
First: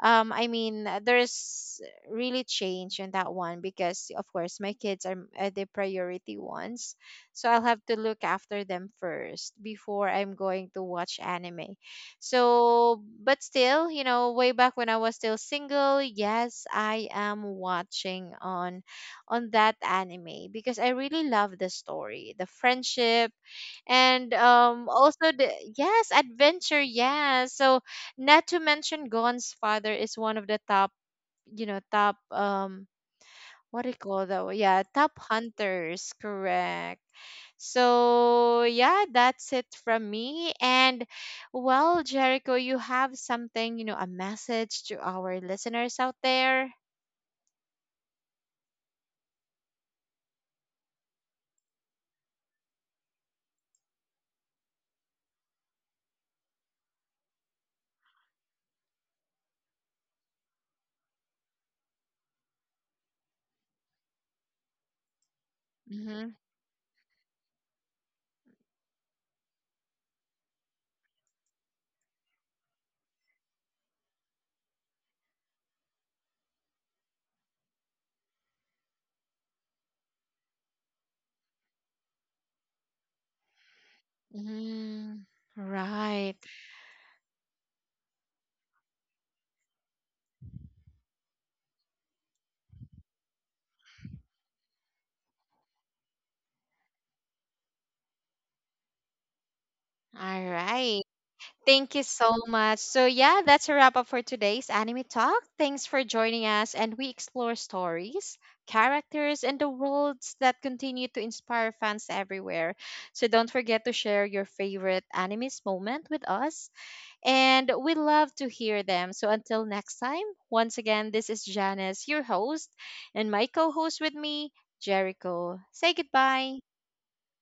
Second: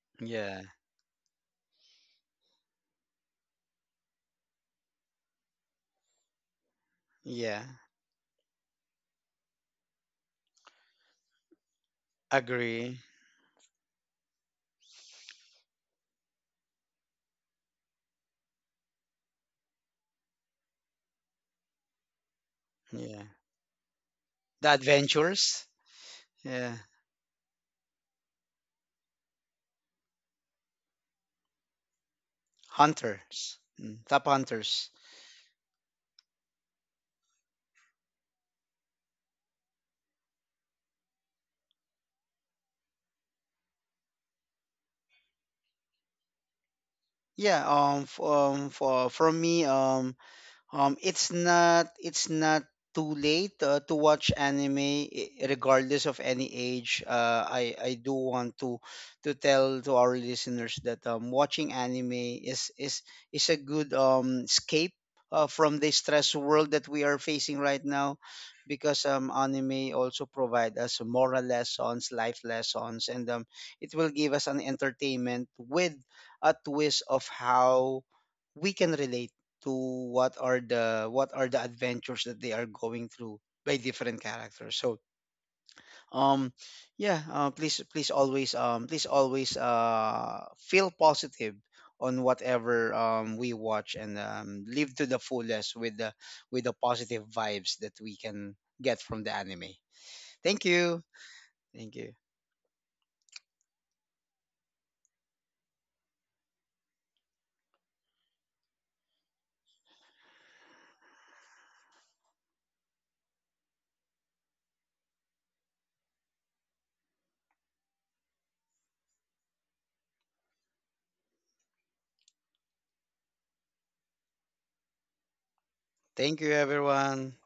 A: I
B: Yeah.
A: mean, there's really change in that one because, of course, my kids are the priority ones. So I'll
B: Yeah.
A: have to look after them first before I'm going to watch anime.
B: Agree.
A: So, but still, you know, way back when I was still single, yes, I am watching on that anime because I really love the story, the
B: Yeah.
A: friendship, and
B: The
A: also the,
B: Adventures.
A: yes,
B: Yeah.
A: adventure, yes. So, not to mention Gon's father is one of the top, you know, top
B: Hunters.
A: what do you
B: Mm, Top
A: call that one? Yeah,
B: Hunters.
A: Top Hunters, correct. So yeah, that's it from me. And well, Jericho, you have something, you know, a message to our listeners out there.
B: Yeah. F- for from me. It's not too late to watch anime, regardless of any age. I do want to tell to our listeners that watching anime is is is a good escape from the
A: Mm-hmm.
B: stress world that we are facing right now because anime also provide us moral lessons, life lessons, and it will give us an entertainment with a twist of how we can relate to what are the adventures that they are going through by different characters. So
A: Mm-hmm. Right.
B: um yeah, please please always, please always feel positive on whatever we watch and live to the fullest with the positive vibes that we can get from the anime.
A: All
B: Thank you.
A: right.
B: Thank
A: Thank you
B: you.
A: so much. So, yeah, that's a wrap up for today's anime talk. Thanks for joining us, and we explore stories, characters, and the worlds that continue to inspire fans everywhere. So, don't forget to share your favorite anime's moment with us, and we love to hear them. So, until next time, once again, this is Janice, your host, and my co host with me, Jericho. Say
B: Thank you
A: goodbye.
B: everyone.